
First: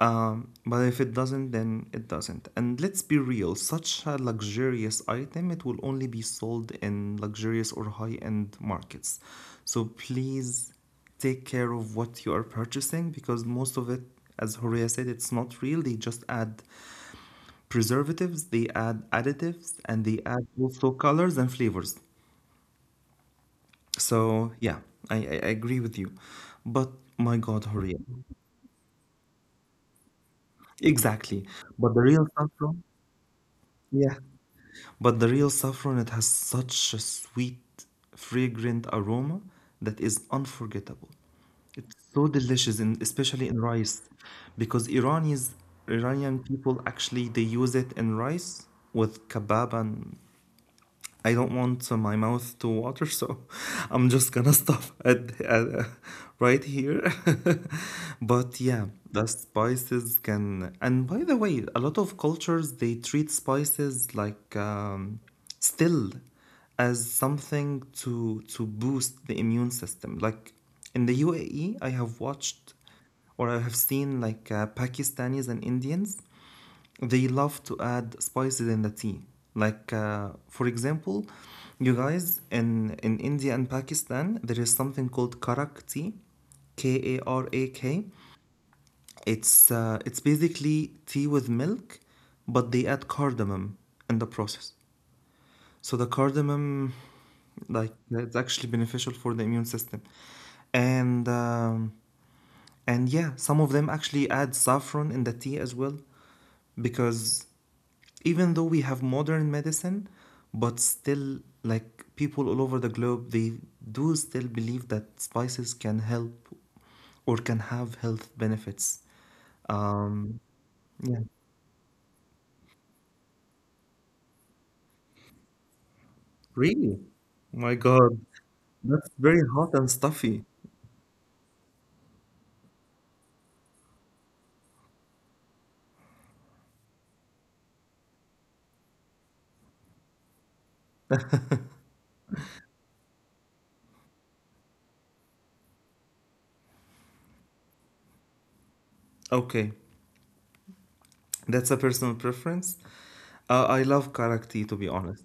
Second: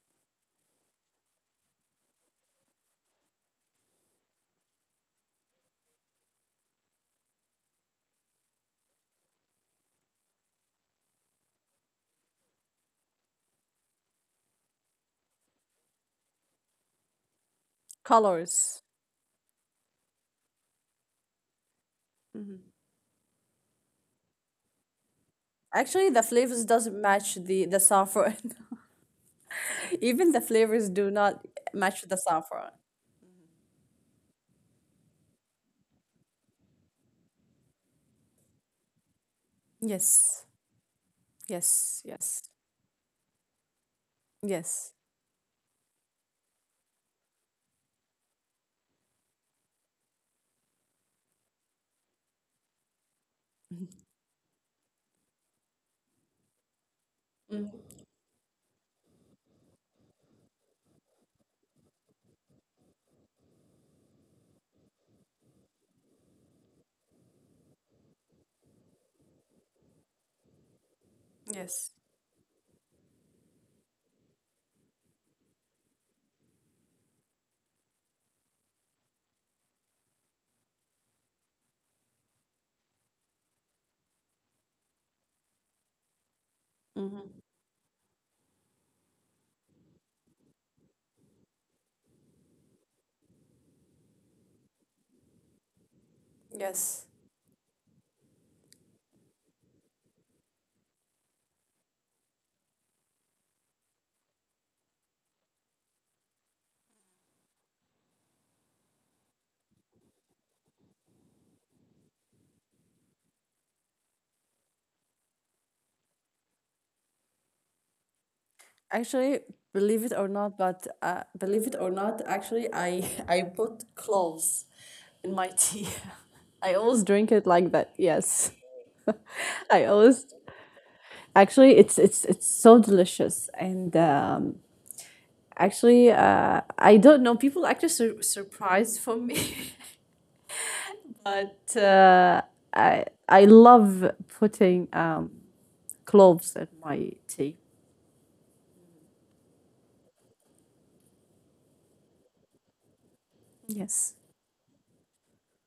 Speaker 1: Um, but if it doesn't, then it doesn't. And let's be real, such a luxurious item, it will only be sold in luxurious or high end markets. So please take care of what you are purchasing because most of it, as Horea said, it's not real. They just add preservatives, they
Speaker 2: Colors.
Speaker 1: add additives, and they add also colors and flavors. So yeah, I, I I agree with you.
Speaker 2: Actually, the flavors
Speaker 1: But
Speaker 2: doesn't
Speaker 1: my
Speaker 2: match
Speaker 1: God,
Speaker 2: the the
Speaker 1: Horea.
Speaker 2: saffron. <laughs> Even the flavors do
Speaker 1: Exactly.
Speaker 2: not
Speaker 1: But the
Speaker 2: match
Speaker 1: real
Speaker 2: the
Speaker 1: stuff, bro,
Speaker 2: saffron.
Speaker 1: yeah. But the real saffron, it has such a sweet, fragrant aroma that is
Speaker 2: Yes.
Speaker 1: unforgettable. It's
Speaker 2: Yes.
Speaker 1: so
Speaker 2: Yes.
Speaker 1: delicious, in, especially in rice, because
Speaker 2: Yes.
Speaker 1: Iranians, Iranian people actually they use it in rice with kebab and I don't want uh, my mouth to water, <laughs> so I'm just gonna stop at, at uh, right here. <laughs> But yeah, the spices can. And by the way, a lot of cultures they treat spices like um, still as something to to boost the immune system. Like in the U A E,
Speaker 2: Yes.
Speaker 1: I have watched or I have seen like uh, Pakistanis and Indians they love to add spices in the tea. Like, uh, for example, you guys in in India and Pakistan, there is something called karak tea, K A
Speaker 2: Mm-hmm.
Speaker 1: R A K. It's uh, it's basically tea with milk, but they add cardamom in the process. So the
Speaker 2: Yes.
Speaker 1: cardamom, like, it's actually beneficial for the immune system, and um, and yeah, some of them actually add saffron in the tea as well because even though we have modern medicine but still like people all over the globe they do still believe that spices can help or can have health
Speaker 2: Actually,
Speaker 1: benefits.
Speaker 2: believe it or not,
Speaker 1: um
Speaker 2: but uh,
Speaker 1: yeah,
Speaker 2: believe it or not, actually, I <laughs> I put cloves in my tea. <laughs> I always drink
Speaker 1: really,
Speaker 2: it like that.
Speaker 1: my
Speaker 2: Yes,
Speaker 1: god, that's
Speaker 2: <laughs> I
Speaker 1: very hot
Speaker 2: always.
Speaker 1: and stuffy.
Speaker 2: Actually, it's it's it's so delicious, and um, actually, uh, I don't know. People actually sur- surprised for me, <laughs> but uh, I I love putting um, cloves in my tea.
Speaker 1: Okay, that's a personal preference. uh,
Speaker 2: Yes.
Speaker 1: I love karak tea to be honest,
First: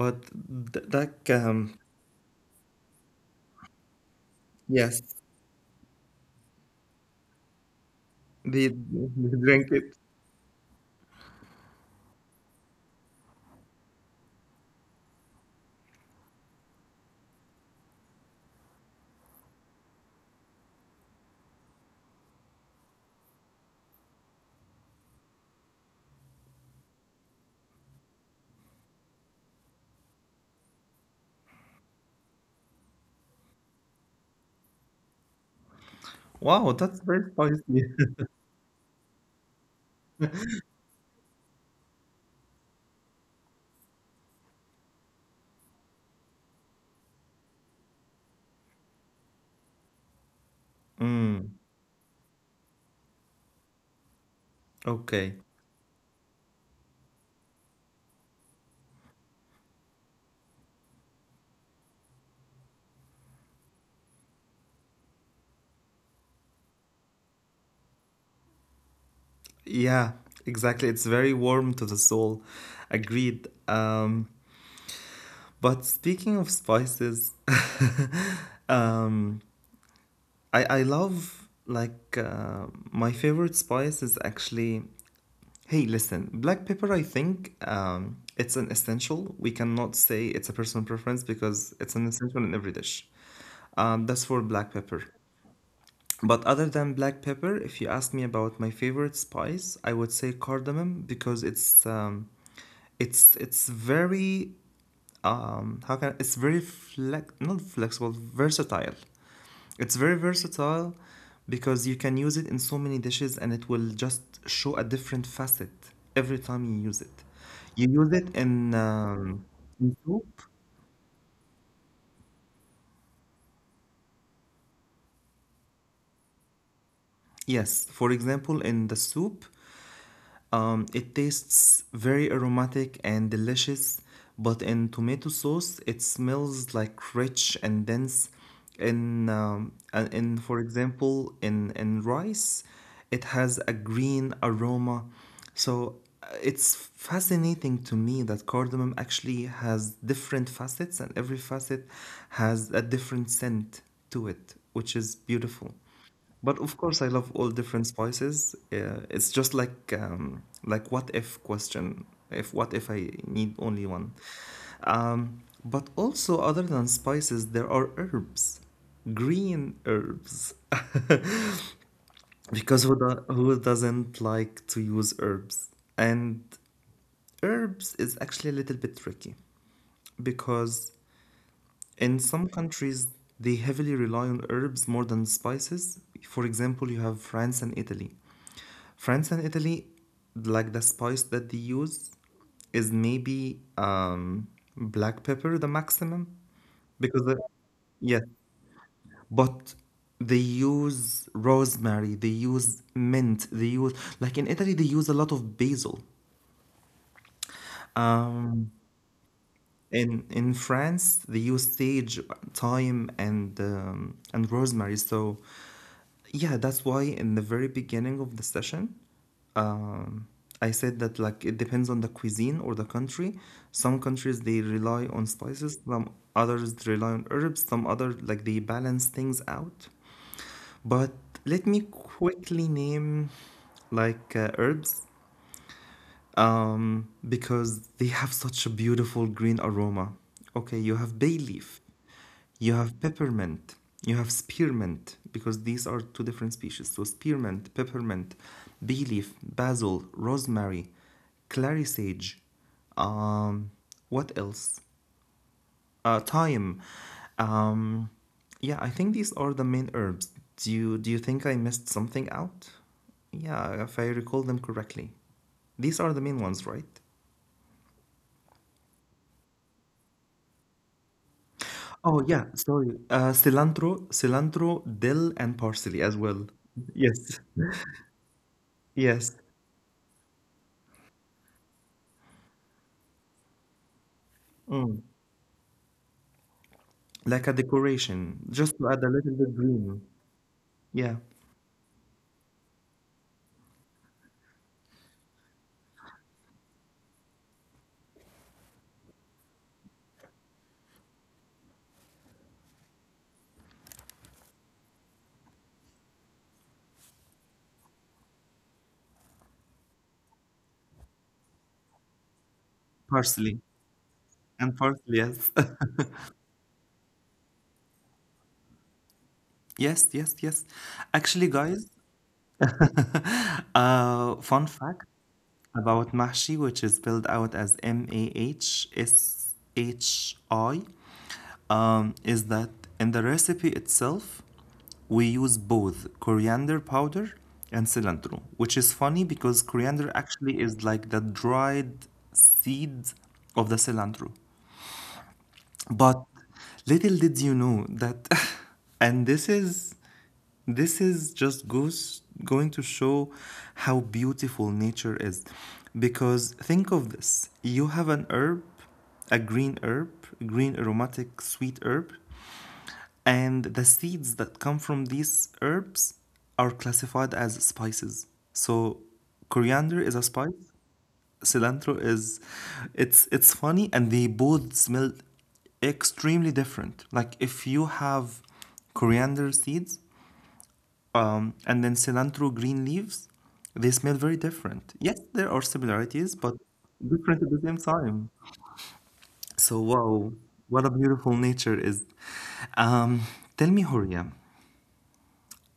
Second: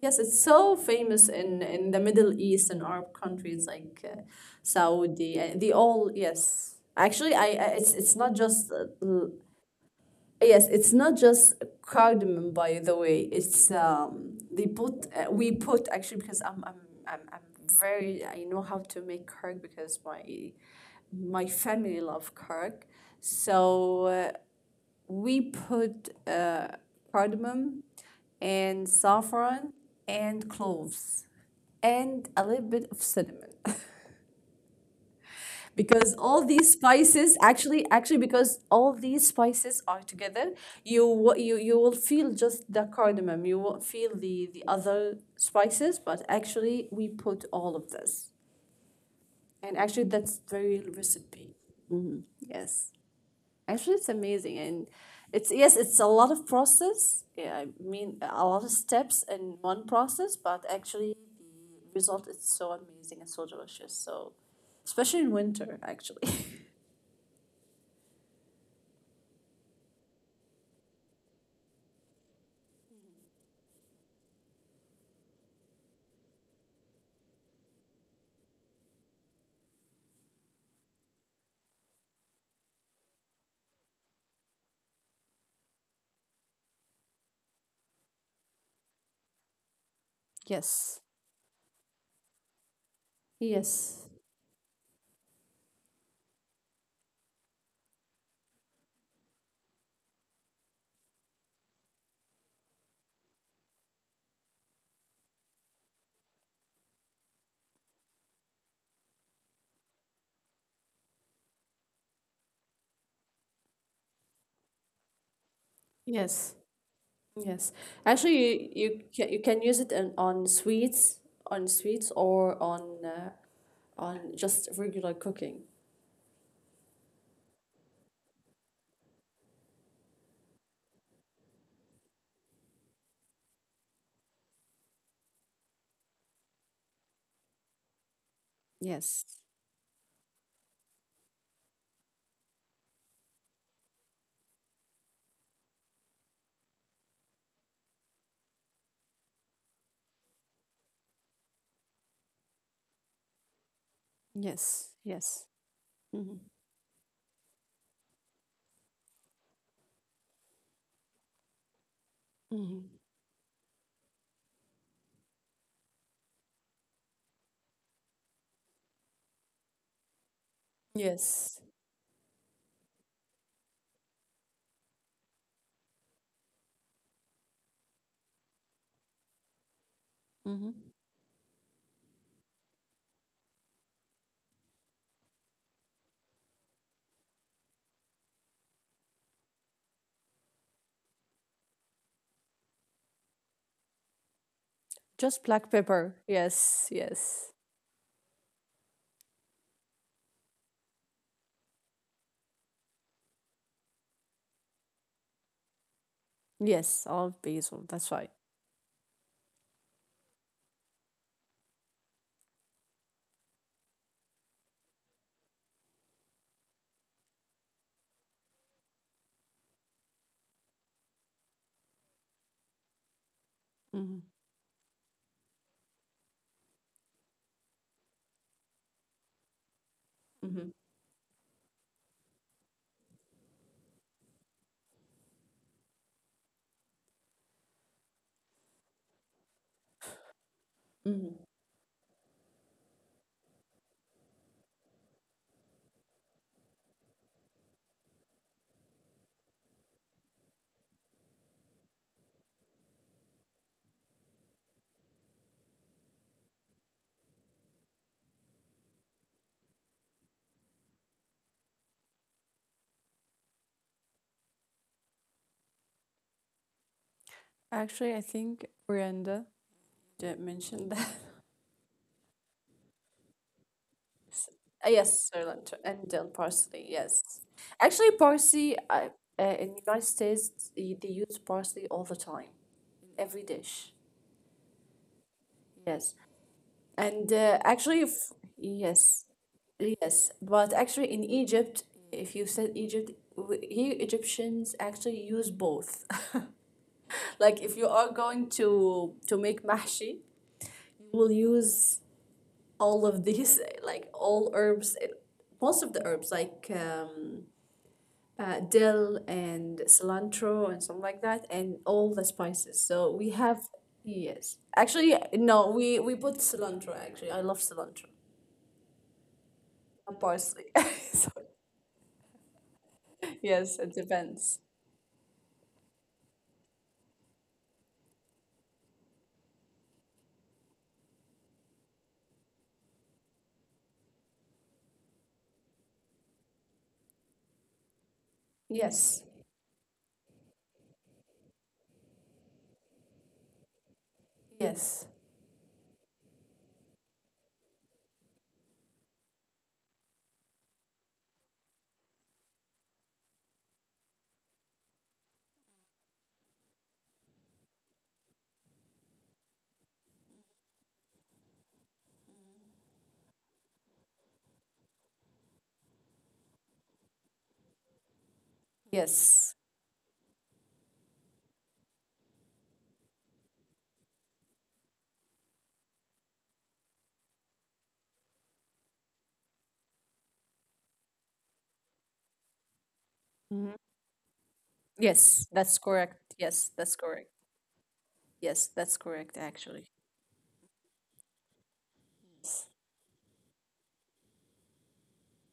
Speaker 2: Yes, it's so
Speaker 1: th-
Speaker 2: famous
Speaker 1: that um
Speaker 2: in in the Middle East and Arab countries like uh,
Speaker 1: yes
Speaker 2: Saudi. Uh, they all yes. Actually, I I- it's it's not
Speaker 1: they, <laughs>
Speaker 2: just uh, l-
Speaker 1: they drink it.
Speaker 2: yes, it's not just cardamom. By the way, it's um they put uh, we put actually because I'm I'm I'm I'm very I know how to make curd because my my family love curd. So uh, we put uh, cardamom and saffron and cloves and a little bit of cinnamon <laughs> because all these
Speaker 1: Wow, that's very
Speaker 2: spices
Speaker 1: spicy.
Speaker 2: actually actually
Speaker 1: <laughs>
Speaker 2: because all these spices are together you wa- you you will feel just the cardamom. You won't feel the the other spices, but actually we put all of this. And actually that's very recipe.
Speaker 1: Mm,
Speaker 2: Mhm. Yes. Actually, it's amazing, and
Speaker 1: okay.
Speaker 2: it's yes, it's a lot of process. Yeah, I mean, a lot of steps in one process, but actually, the result is so amazing and so delicious. So, especially in winter, actually. <laughs>
Speaker 1: Yeah, exactly. It's very warm to the soul. Agreed. Um, but speaking of spices, <laughs> um, I I love like uh, my favorite spice is actually hey listen black pepper. I think um, it's an essential. We cannot say it's a personal
Speaker 2: Yes.
Speaker 1: preference because it's an essential in every dish. Um,
Speaker 2: Yes,
Speaker 1: that's for black pepper. But other than black pepper, if you ask me about my favorite spice, I would say cardamom because it's um, it's it's very um how can it's very flex not flexible versatile, it's very versatile because you can use it in so many dishes and it will just show a different facet every time
Speaker 2: yes.
Speaker 1: you use it. You
Speaker 2: Yes.
Speaker 1: use it in
Speaker 2: Actually, you you
Speaker 1: um,
Speaker 2: can, you can
Speaker 1: in
Speaker 2: use it
Speaker 1: soup,
Speaker 2: in, on sweets, on sweets, or on uh, on just regular cooking.
Speaker 1: yes for example in the soup. Um, it tastes very aromatic and delicious, but in tomato sauce, it smells like rich and dense.
Speaker 2: Yes.
Speaker 1: In um, uh, in for example, in in rice, it has a green aroma. So uh, it's fascinating to me that cardamom actually has different facets, and every facet has a different scent to it,
Speaker 2: Yes.
Speaker 1: which is
Speaker 2: Yes.
Speaker 1: beautiful.
Speaker 2: Mm-hmm.
Speaker 1: But of course, I love all different spices. Uh, it's just like um, like what if question. If what
Speaker 2: Mm-hmm.
Speaker 1: if I need only one? Um, but also, other than spices, there are herbs, green herbs.
Speaker 2: Yes.
Speaker 1: <laughs> Because who, do- who doesn't like to use herbs? And herbs is actually a little bit tricky
Speaker 2: Mm-hmm.
Speaker 1: because in some countries, they heavily rely on herbs more than spices. For example, you have France and Italy. France and Italy, like the spice that they use, is maybe um, black
Speaker 2: Just
Speaker 1: pepper,
Speaker 2: black
Speaker 1: the
Speaker 2: pepper.
Speaker 1: maximum,
Speaker 2: Yes,
Speaker 1: because the,
Speaker 2: yes.
Speaker 1: yes, but they use rosemary, they use mint, they use, like in Italy they use a lot of basil.
Speaker 2: Yes, olive basil. That's right.
Speaker 1: Um, In in France, they use sage, thyme, and um, and rosemary. So, yeah, that's why in the very beginning of the session, um, I said that like it depends on the cuisine or the country. Some
Speaker 2: Hmm.
Speaker 1: countries they rely on spices, some others rely on herbs, some other like they balance things out.
Speaker 2: Hmm.
Speaker 1: But let me quickly name like uh, herbs um, because they have such a beautiful green aroma. Okay, you
Speaker 2: Hmm.
Speaker 1: have bay leaf, you have peppermint, you have spearmint, because these are two different species. So, spearmint, peppermint, bay leaf, basil, rosemary, clary sage, um, what else? Uh, thyme. Um, yeah, I think these are the main herbs. Do you, do you think I missed something out? Yeah, if I recall them correctly. These are the main ones, right?
Speaker 2: Actually, I think Miranda did mention that. <laughs>
Speaker 1: Oh yeah, sorry. Uh, cilantro, cilantro,
Speaker 2: Uh,
Speaker 1: dill,
Speaker 2: yes,
Speaker 1: and
Speaker 2: sir,
Speaker 1: parsley as
Speaker 2: and dill
Speaker 1: well.
Speaker 2: parsley.
Speaker 1: Yes,
Speaker 2: Yes. Actually, parsley I,
Speaker 1: yes.
Speaker 2: uh, in the United States, they, they use parsley all the time in every dish.
Speaker 1: Mm.
Speaker 2: Yes. And
Speaker 1: Like a
Speaker 2: uh, actually, if,
Speaker 1: decoration, just to add a
Speaker 2: yes,
Speaker 1: little bit green.
Speaker 2: yes. But actually,
Speaker 1: Yeah,
Speaker 2: in Egypt, if you said Egypt, w- here Egyptians actually use both. <laughs> Like if you are going to to make mahshi, you will use all of these, <laughs> like all herbs, eh, most of the herbs, like um, uh, dill and cilantro and something like that, and all the spices. So we have
Speaker 1: parsley
Speaker 2: yes,
Speaker 1: and
Speaker 2: actually
Speaker 1: parsley. Yes,
Speaker 2: no, we we put cilantro. Actually, I love cilantro.
Speaker 1: <laughs> yes,
Speaker 2: Not
Speaker 1: yes,
Speaker 2: parsley.
Speaker 1: yes.
Speaker 2: <laughs> So,
Speaker 1: Actually, guys, <laughs>
Speaker 2: yes, it
Speaker 1: uh,
Speaker 2: depends.
Speaker 1: fun fact about Mahshi, which is spelled out as M A H S H I, um, is that in the recipe itself, we use both coriander powder and cilantro, which is funny
Speaker 2: Yes,
Speaker 1: because coriander actually is like the dried seeds of the cilantro.
Speaker 2: yes,
Speaker 1: But little did you know that, <laughs> and this is this is just goes going to show how beautiful nature is, because think of this. You have an herb, a green herb, green aromatic sweet herb, and the seeds that come from these herbs are classified as spices. So
Speaker 2: yes.
Speaker 1: coriander is a spice, cilantro is, it's it's funny, and they both smell extremely different. Like if you have coriander seeds um, and then cilantro green leaves, they
Speaker 2: Mhm.
Speaker 1: smell very different. Yes, there are
Speaker 2: Yes, that's
Speaker 1: similarities,
Speaker 2: correct.
Speaker 1: but
Speaker 2: Yes, that's
Speaker 1: different at
Speaker 2: correct.
Speaker 1: the same time.
Speaker 2: Yes, that's correct,
Speaker 1: So
Speaker 2: actually.
Speaker 1: wow, what a beautiful nature is.
Speaker 2: Yes.
Speaker 1: um, Tell me, Horia,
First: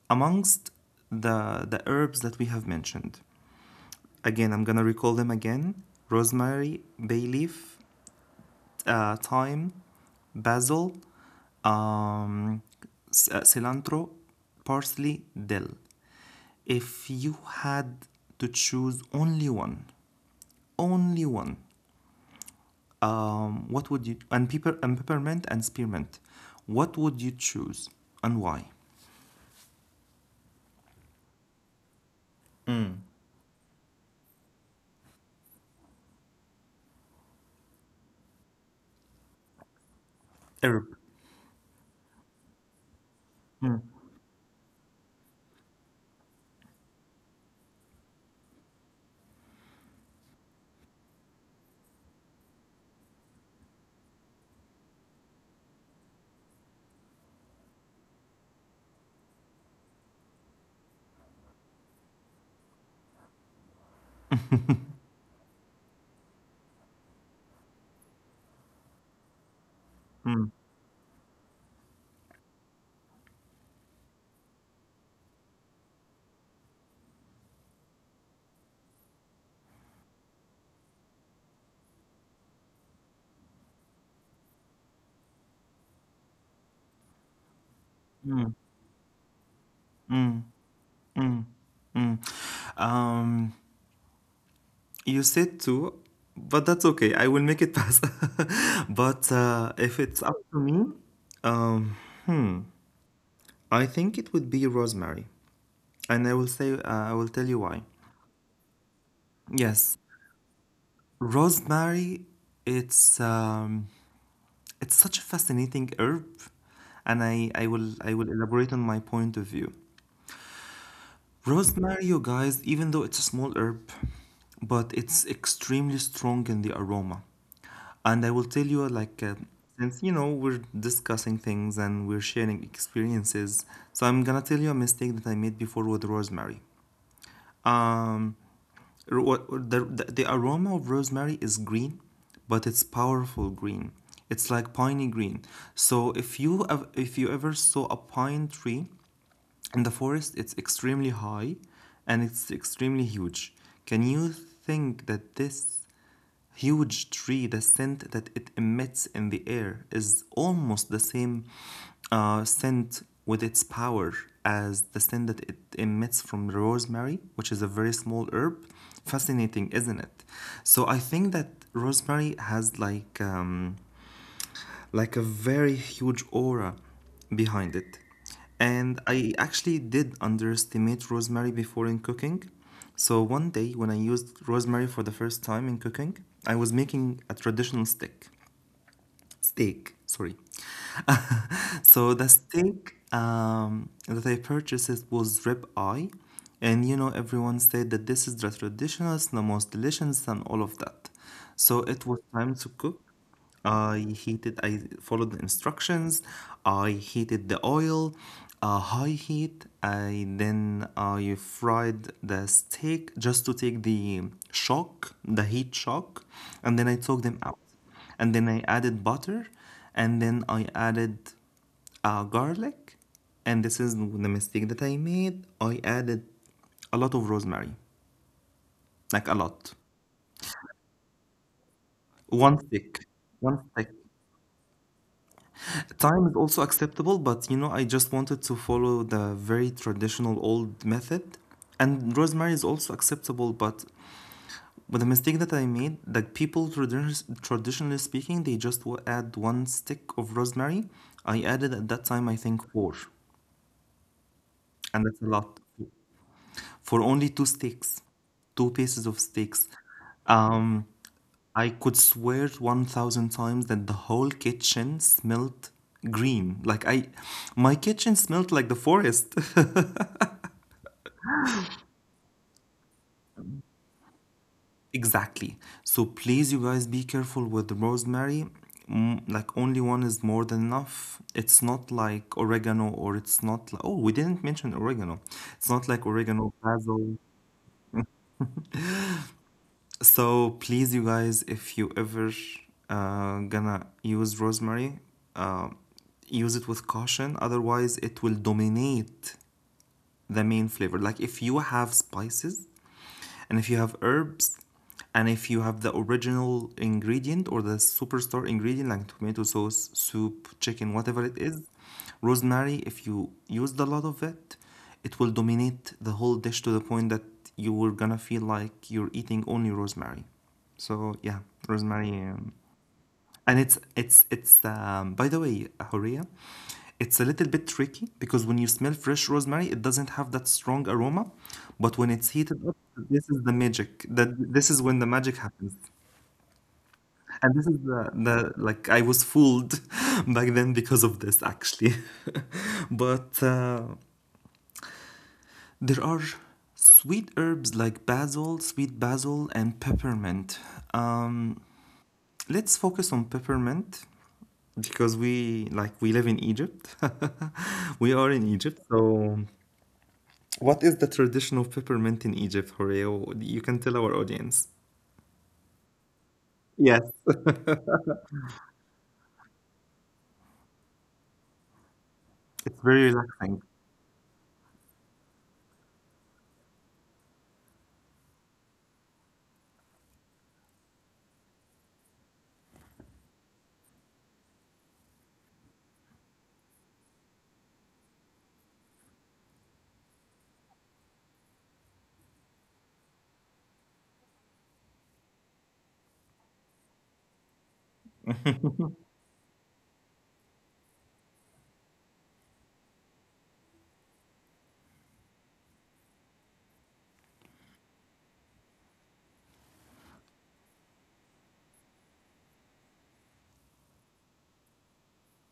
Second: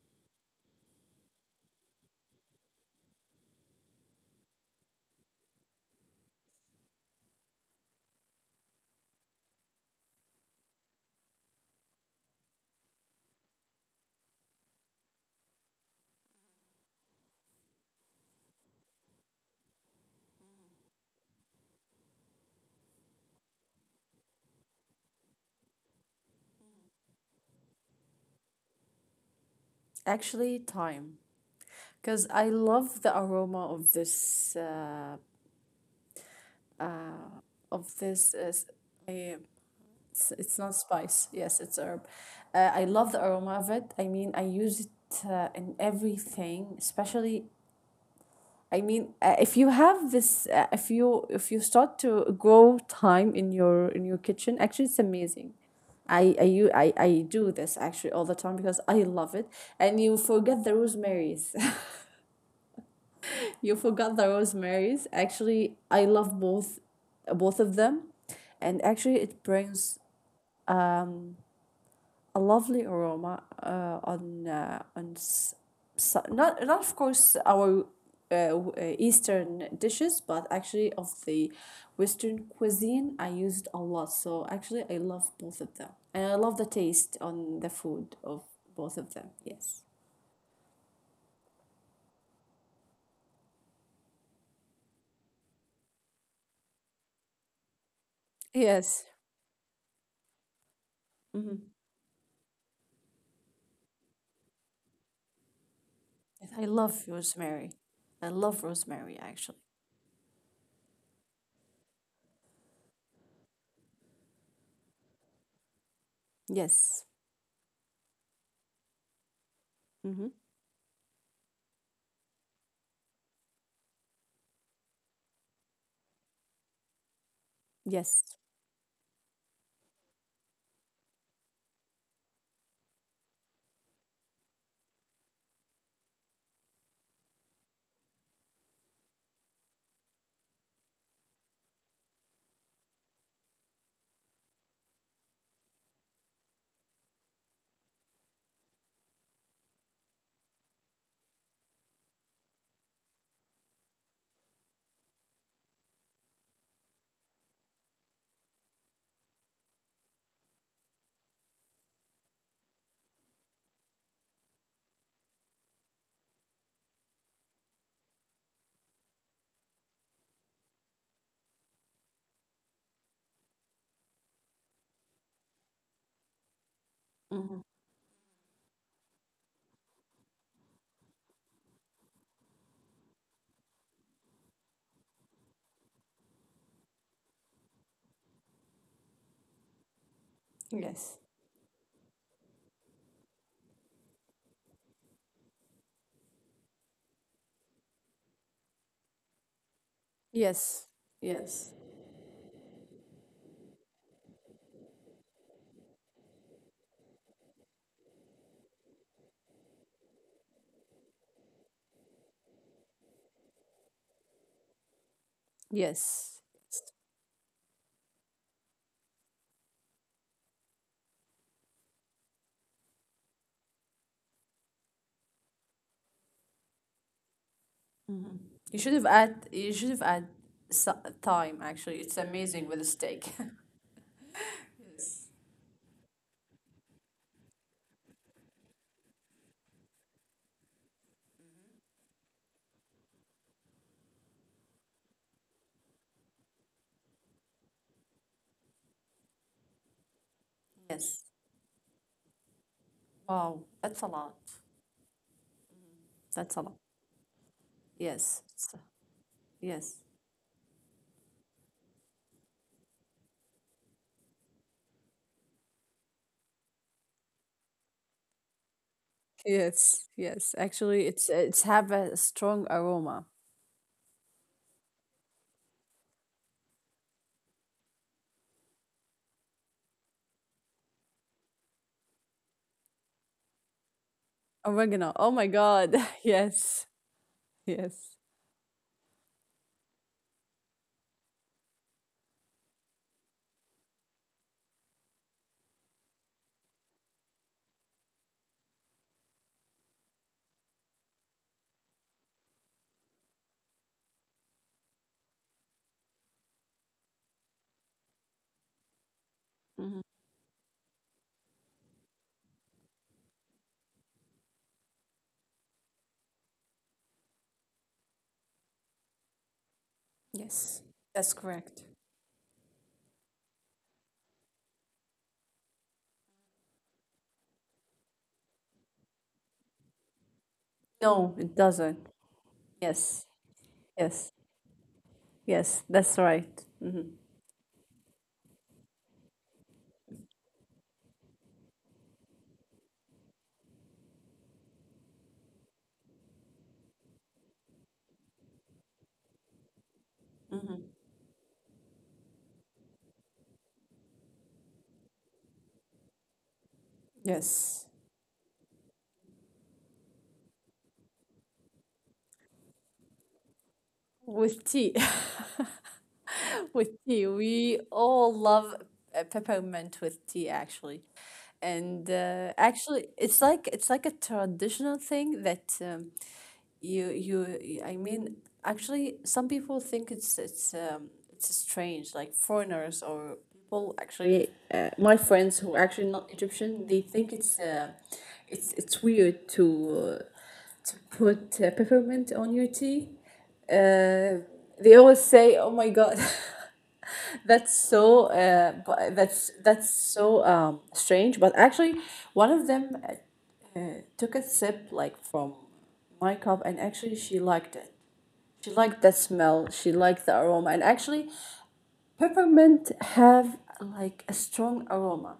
Speaker 1: amongst the the herbs that we have mentioned, again, I'm gonna recall them again: rosemary, bay leaf, uh, thyme, basil, um, uh, cilantro, parsley, dill. If you had to choose only one, only one, um, what would you — and pepper and peppermint and spearmint? What would you choose, and why?
Speaker 2: Actually, time. Because I love the aroma of this, uh, of this, uh, s- I- it's, it's not
Speaker 1: Herb.
Speaker 2: spice. Yes, it's herb. Uh, I love the aroma of it. I mean, I use it uh, in everything, especially I mean, uh, if you have this, uh, if you if you start to grow time in your in your kitchen, actually, it's amazing. I I you I, I do this actually all the time because I love it, and you forget the rosemaries. <laughs> You forgot the rosemaries. Actually, I love both, both of them, and actually, it brings
Speaker 1: Mm,
Speaker 2: a lovely aroma uh, on uh, on s- s- not not of course our uh, w- uh, Eastern dishes, but actually of the Western cuisine, I used a lot. So actually, I love both of them, and I love the taste on the food of
Speaker 1: mm,
Speaker 2: both of them. Yes,
Speaker 1: mm, mm, mm. Um, You said two, but that's okay. I will make it pass. <laughs>
Speaker 2: yes.
Speaker 1: But uh, if it's up to me,
Speaker 2: Mm-hmm.
Speaker 1: um, hmm, I think it would be rosemary, and I will
Speaker 2: Yes,
Speaker 1: say
Speaker 2: I
Speaker 1: uh, I
Speaker 2: love
Speaker 1: will tell you why.
Speaker 2: rosemary. I love rosemary actually.
Speaker 1: Yes, rosemary. It's um, it's such a fascinating herb, and
Speaker 2: Yes.
Speaker 1: I I will I will elaborate on my point of view.
Speaker 2: Mm-hmm.
Speaker 1: Rosemary, you guys, even though it's a small herb, but it's extremely strong in the aroma. And I
Speaker 2: Yes.
Speaker 1: will tell you, like, uh, since you know we're discussing things and we're sharing experiences, so I'm gonna tell you a mistake that I made before with rosemary. Um, r- what- the, the, the aroma of rosemary is green, but it's powerful green. It's like piney green. So if you ev- if you ever saw a pine tree in the forest, it's extremely high and it's extremely huge. Can you think that this huge tree, the scent that it emits in the air, is almost the same uh, scent with its power as the scent that it emits from rosemary, which is a very small herb? Fascinating, isn't it? So I think that rosemary has like. Um, like a very huge aura
Speaker 2: Mm-hmm.
Speaker 1: behind it. And I actually did underestimate rosemary before in cooking. So one day when I used rosemary for the first time in cooking, I was making a traditional stick steak, sorry. <laughs>
Speaker 2: Yes.
Speaker 1: So the steak um, that I purchased, it was rib eye, and you know everyone said that this is the traditional, it's the most delicious, and all of
Speaker 2: Yes.
Speaker 1: that. So
Speaker 2: Yes.
Speaker 1: it was time to cook. I heated. I followed the instructions. I heated the oil, uh, high heat. I then I fried the steak just to take the shock, the heat shock,
Speaker 2: Yes.
Speaker 1: and then I took them out, and then I added butter, and then I added uh, garlic, and this is the mistake that I made. I added a lot of rosemary,
Speaker 2: You should
Speaker 1: like a
Speaker 2: have
Speaker 1: lot,
Speaker 2: add you should have add so- thyme actually. It's
Speaker 1: one
Speaker 2: amazing
Speaker 1: stick,
Speaker 2: with a steak.
Speaker 1: one
Speaker 2: <laughs>
Speaker 1: stick. Thyme is also acceptable, but you know, I just wanted to follow the very traditional old method, and rosemary is also acceptable, but But the mistake that I made, that people tradi- traditionally speaking, they just w- add one stick of rosemary. I
Speaker 2: Yes.
Speaker 1: added at that time, I think four,
Speaker 2: Wow, that's a lot.
Speaker 1: and that's a lot
Speaker 2: That's
Speaker 1: for
Speaker 2: a lot.
Speaker 1: only two steaks, two
Speaker 2: Yes.
Speaker 1: pieces
Speaker 2: S-
Speaker 1: of steaks.
Speaker 2: Yes.
Speaker 1: Um, I could swear a thousand times that the whole kitchen smelled green. Like I, my kitchen smelled like the forest. <laughs>
Speaker 2: Yes. Yes. Actually, it's it's have a strong aroma.
Speaker 1: Exactly. So please, you guys, be careful with rosemary. Mm, like only one is more than enough. It's not like oregano, or it's not like, oh, we didn't mention oregano.
Speaker 2: Oregano.
Speaker 1: It's
Speaker 2: Oh
Speaker 1: not
Speaker 2: my
Speaker 1: like
Speaker 2: God.
Speaker 1: oregano,
Speaker 2: <laughs>
Speaker 1: basil.
Speaker 2: Yes. Yes.
Speaker 1: So please, you guys, if you ever uh, gonna use rosemary, uh, use it with caution. Otherwise, it will dominate the main flavor. Like if you have spices, and if you have herbs, and if you have the original ingredient or the superstar ingredient like tomato sauce,
Speaker 2: Mhm.
Speaker 1: soup, chicken, whatever it is, rosemary, if you used a lot of it, it will dominate the whole dish to the point that you were gonna feel like you're eating only rosemary. So
Speaker 2: Yes.
Speaker 1: yeah,
Speaker 2: That's
Speaker 1: rosemary
Speaker 2: correct.
Speaker 1: um, and it's it's it's um, by the way, Horia, it's a little bit tricky because when you smell fresh rosemary, it doesn't have that strong aroma,
Speaker 2: No,
Speaker 1: but when
Speaker 2: it
Speaker 1: it's heated
Speaker 2: doesn't.
Speaker 1: up, this is the
Speaker 2: Yes.
Speaker 1: magic that this is
Speaker 2: Yes.
Speaker 1: when the magic happens.
Speaker 2: Yes. That's right.
Speaker 1: And
Speaker 2: Hmm.
Speaker 1: this is the, the like I was fooled <laughs> back then because of this actually. <laughs> But uh, there are sweet herbs like basil, sweet basil, and peppermint. um, let's focus on peppermint because we like we live in Egypt. <laughs>
Speaker 2: Yes.
Speaker 1: We are in Egypt. So what is the traditional peppermint in Egypt, Horeo? You can tell our audience.
Speaker 2: With tea. <laughs>
Speaker 1: Yes,
Speaker 2: With
Speaker 1: <laughs>
Speaker 2: tea. We all love uh, peppermint with tea actually. And uh,
Speaker 1: it's very
Speaker 2: actually
Speaker 1: relaxing.
Speaker 2: it's like it's like a traditional thing that um, you you I mean actually some people think it's it's um, it's strange like foreigners or people actually uh, my friends who are actually not Egyptian they think it's uh, it's it's weird to uh, to put uh, peppermint on your tea. uh, they always say, "Oh my God, <laughs> that's so uh, bu- that's that's so um, strange." But actually, one of them uh, took a sip like from my cup, and actually she liked it. She liked the smell. She liked the aroma, and actually, peppermint have like a strong aroma,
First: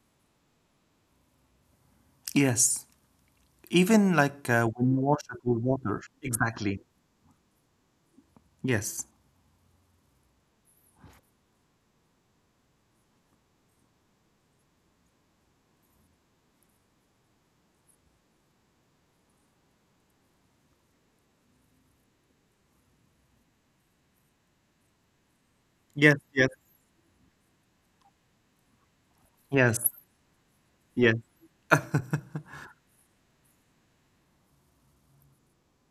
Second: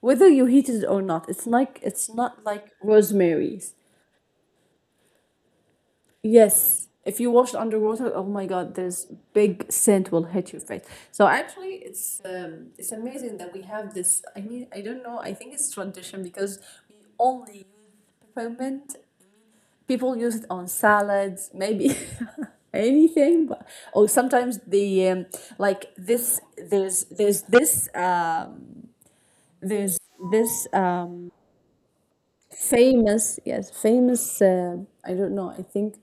Speaker 2: whether you heat it or not. It's like it's not like
Speaker 1: Yes.
Speaker 2: rosemary.
Speaker 1: Even like uh, when you wash it with water. Exactly.
Speaker 2: Yes, if you wash it underwater, oh my God, this
Speaker 1: Yes.
Speaker 2: big scent will hit your face. So actually, it's um, it's amazing that we have this. I mean, I don't know. I think it's tradition because we only use peppermint. People use it on salads, maybe <laughs> anything, but or sometimes the um, like
Speaker 1: Yes,
Speaker 2: this.
Speaker 1: yes.
Speaker 2: There's there's this um,
Speaker 1: Yes.
Speaker 2: there's this
Speaker 1: Yes.
Speaker 2: um, famous yes famous. Uh, I don't know. I think.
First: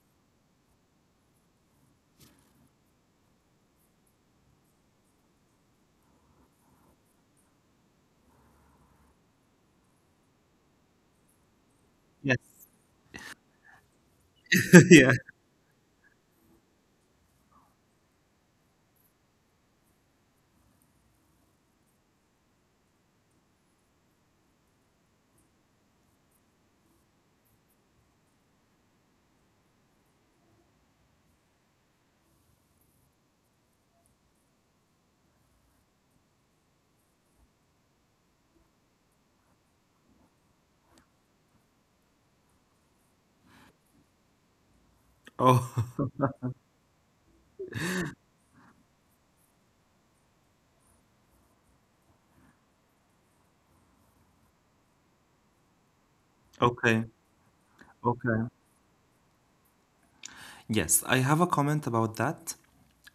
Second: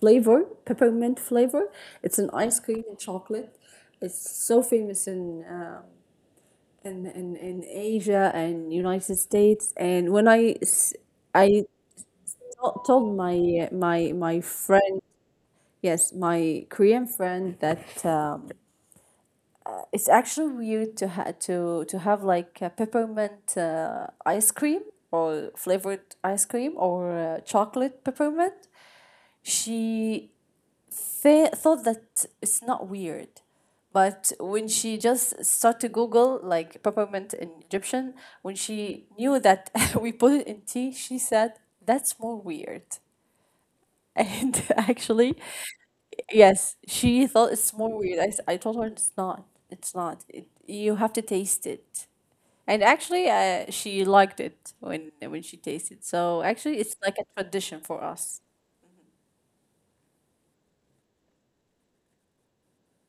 Speaker 2: Flavor, peppermint flavor. It's an ice cream and chocolate. It's so famous in um, in, in in Asia and United States. And when I s- I
Speaker 1: Yes.
Speaker 2: to- told my my my
Speaker 1: <laughs>
Speaker 2: friend,
Speaker 1: Yeah.
Speaker 2: yes, my Korean friend, that um, it's actually weird to ha- to to have like a peppermint uh, ice cream or flavored ice cream or uh, chocolate peppermint. She fa- thought that it's not weird. But when she just started to Google like peppermint in Egyptian, when she knew that <laughs> we put it in tea, she said, that's more weird. <laughs> And actually,
Speaker 1: Oh,
Speaker 2: yes, she thought it's more weird. I, s- I told her it's not. It's not. It, you have to taste it. And actually, uh, she liked it when when she tasted. So
Speaker 1: <laughs>
Speaker 2: actually, it's
Speaker 1: okay.
Speaker 2: like a tradition for us.
Speaker 1: Okay. Yes, I have a comment about that.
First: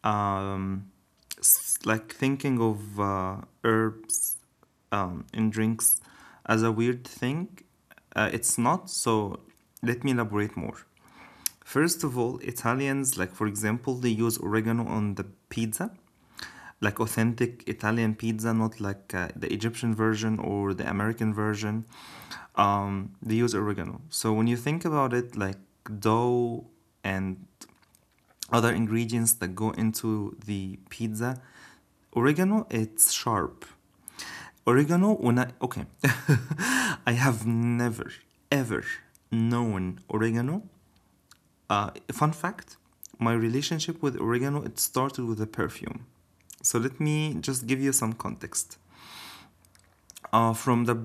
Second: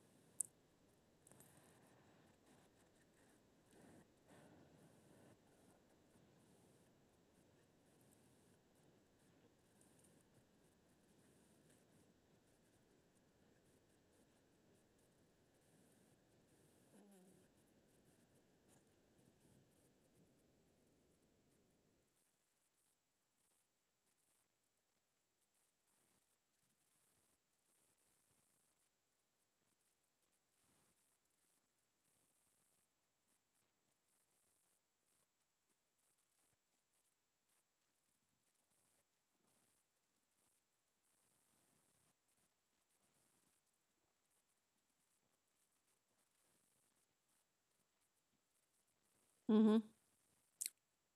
Speaker 1: Um, s- like thinking of uh, herbs um, in drinks as a weird thing, uh, it's not, so let me elaborate more. First of all, Italians, like for example, they use oregano on the pizza, like authentic Italian pizza, not like uh, the Egyptian version or the American version. Um, they use oregano. So when you think about it, like dough and other ingredients that go into the pizza. Oregano, it's sharp. Oregano, when I, okay, <laughs> I have never, ever known oregano. Uh, fun fact, my relationship with oregano, it started with a perfume. So let me just give you some context.
Speaker 2: Mm-hmm.
Speaker 1: Uh, from the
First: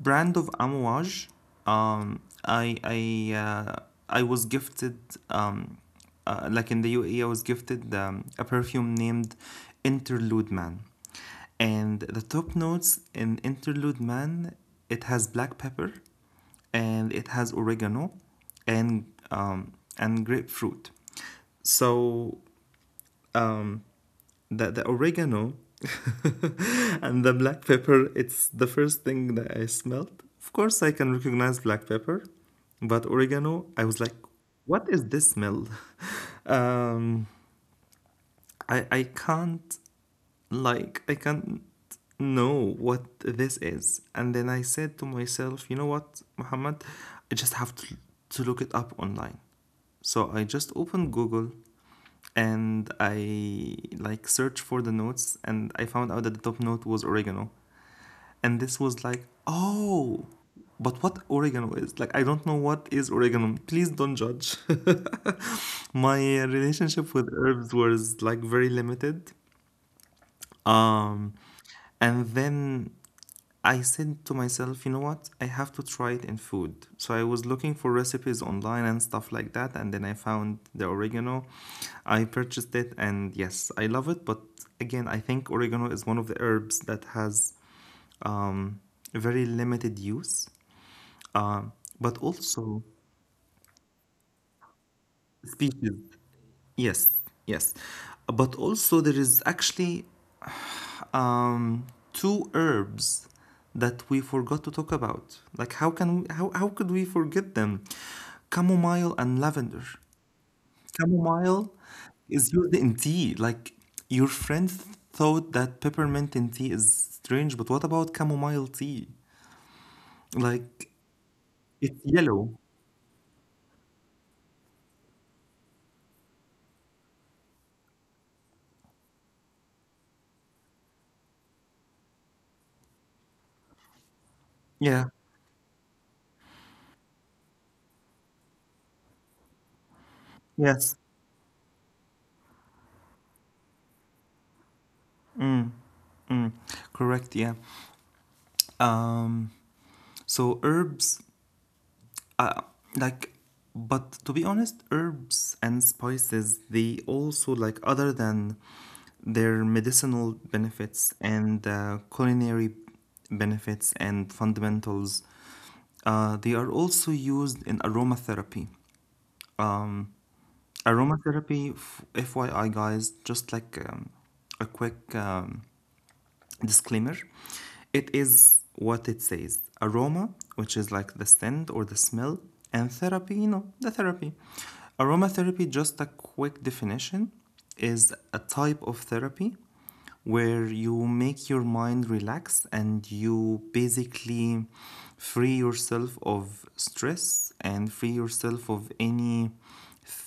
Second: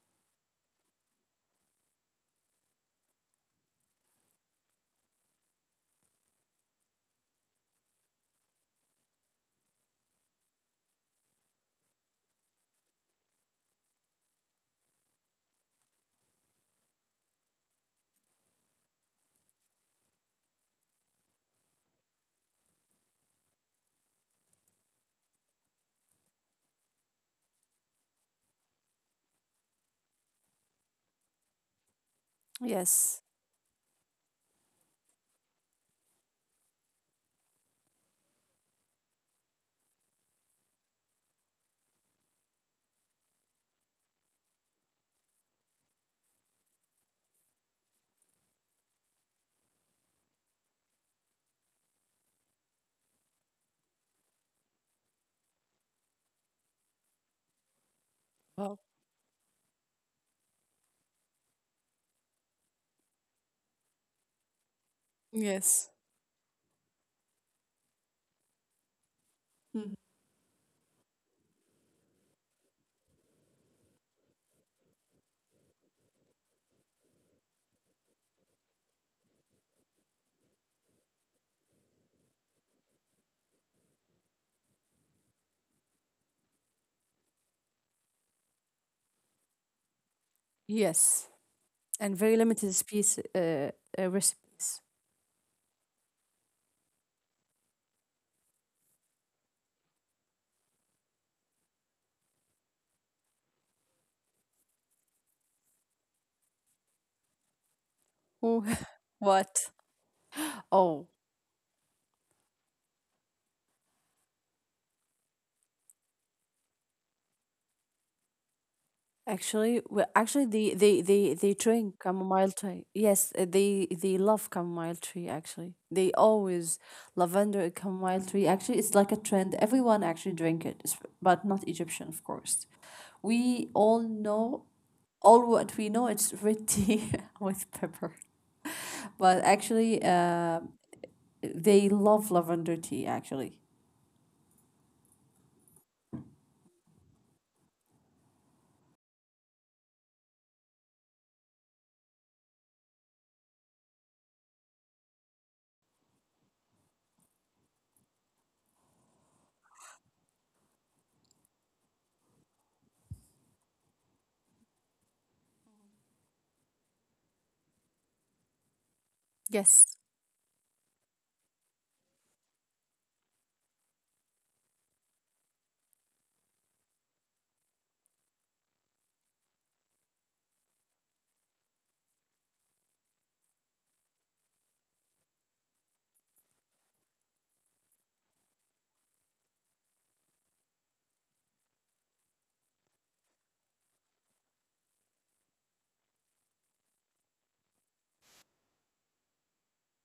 Speaker 1: brand of Amouage, um i i uh, I was gifted um uh, like in the UAE, I was gifted um, a perfume named Interlude Man, and the top notes in Interlude Man, it has black pepper, and it has oregano, and um and grapefruit. So um, the, the oregano <laughs> and the black pepper, it's the first thing that I smelled. Of course I can recognize black pepper, but
Speaker 2: Yes.
Speaker 1: oregano, I was like, what is this smell? <laughs> um I I can't like I can't know what this is. And then I said to myself, you know what, Muhammad, I just have to, to look it up online. So I just opened Google, and I like searched for the notes, and I found out that the top note was oregano. And this
Speaker 2: Wow.
Speaker 1: was like, oh, but what oregano is? Like, I don't know what is oregano. Please don't judge. <laughs>
Speaker 2: Yes.
Speaker 1: My uh, relationship with herbs was like very limited. Um, and then I said to myself, you know what? I have to try it in food. So I was looking for recipes online and stuff like that. And then I found the oregano. I purchased it. And yes, I love it. But again, I think oregano is one of the herbs that has um, very limited use,
Speaker 2: Yes,
Speaker 1: um,
Speaker 2: and very
Speaker 1: but
Speaker 2: limited
Speaker 1: also
Speaker 2: space uh, uh, recipes.
Speaker 1: species. Yes, yes. But also, there is actually um, two herbs that we forgot to talk about. Like how can we, how how could we forget them?
Speaker 2: Oh, <laughs>
Speaker 1: Chamomile and
Speaker 2: what?
Speaker 1: lavender.
Speaker 2: Oh,
Speaker 1: Chamomile is used in tea. Like your friend thought that peppermint in tea is strange, but what about chamomile tea?
Speaker 2: actually, well, actually, they
Speaker 1: Like
Speaker 2: they they they
Speaker 1: it's
Speaker 2: drink
Speaker 1: yellow.
Speaker 2: chamomile tea. Yes, uh, they they love chamomile tea. Actually, they always lavender and chamomile tea. Actually, it's like a trend. Everyone actually drink it, it's- but not Egyptian, of course. We all know
Speaker 1: Yeah.
Speaker 2: all what we know. It's red tea <laughs> with pepper, but actually, uh.
Speaker 1: Yes.
Speaker 2: They love lavender tea actually.
Speaker 1: Mm, correct. Yeah. Um, so herbs uh, like, but to be honest, herbs and spices, they also, like, other than their medicinal benefits and uh, culinary benefits and fundamentals, uh, they are also used in aromatherapy. Um,
Speaker 2: Yes.
Speaker 1: aromatherapy, f- FYI, guys, just like um, a quick um, disclaimer, it is what it says: aroma, which is like the scent or the smell, and therapy, you know, the therapy. Aromatherapy, just a quick definition, is a type of therapy where you make your mind relax, and you basically free yourself of stress and free yourself of any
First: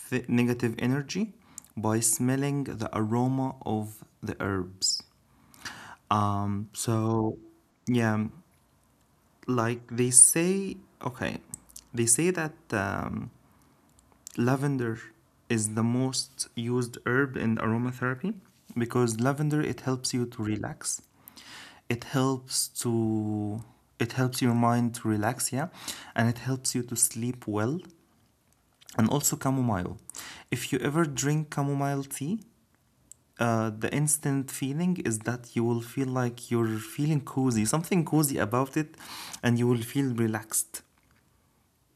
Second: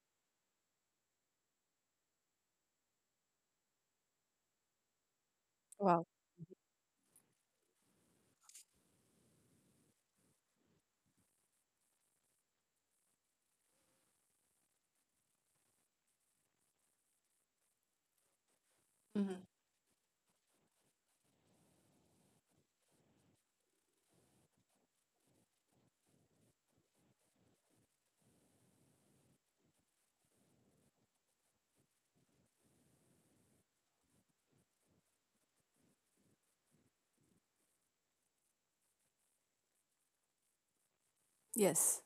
Speaker 1: th- negative energy by smelling the aroma of the herbs.
Speaker 2: Wow.
Speaker 1: um, so yeah, like they say, okay, they say that um, lavender is the most used herb in aromatherapy
Speaker 2: Mm-hmm.
Speaker 1: because lavender, it helps you to relax. It helps to it helps your mind to relax, yeah, and it helps you to sleep well, and also chamomile. If you ever drink chamomile tea, uh, the instant feeling is that you will feel like you're feeling cozy, something cozy about it, and you will feel relaxed.
Speaker 2: Yes.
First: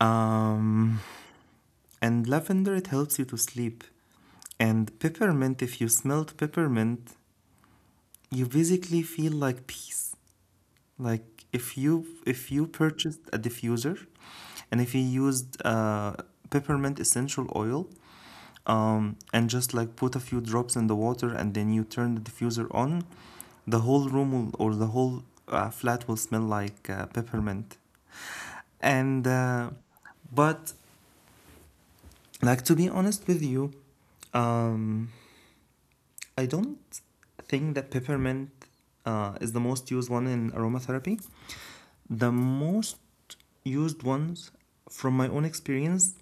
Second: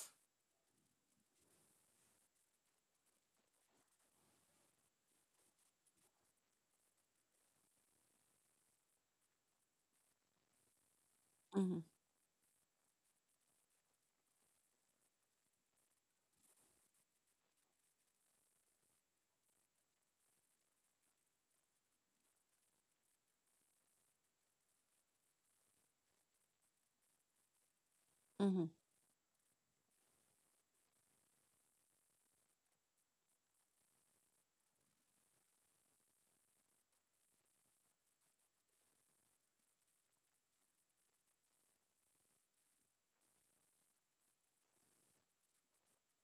Speaker 1: Um, and lavender, it helps you to sleep. And peppermint, if you smelled peppermint, you basically feel like peace. Like if
Speaker 2: Mm-hmm.
Speaker 1: you if you purchased a diffuser, and if you used uh, peppermint essential oil, um, and just like put a few drops in the water, and then you turn the diffuser on, the whole room will, or the whole uh, flat will smell like uh, peppermint.
Speaker 2: Mm-hmm.
Speaker 1: And uh, but like to be honest with you, um, I don't think that peppermint uh, is the most used one in aromatherapy. The most used ones from my own experience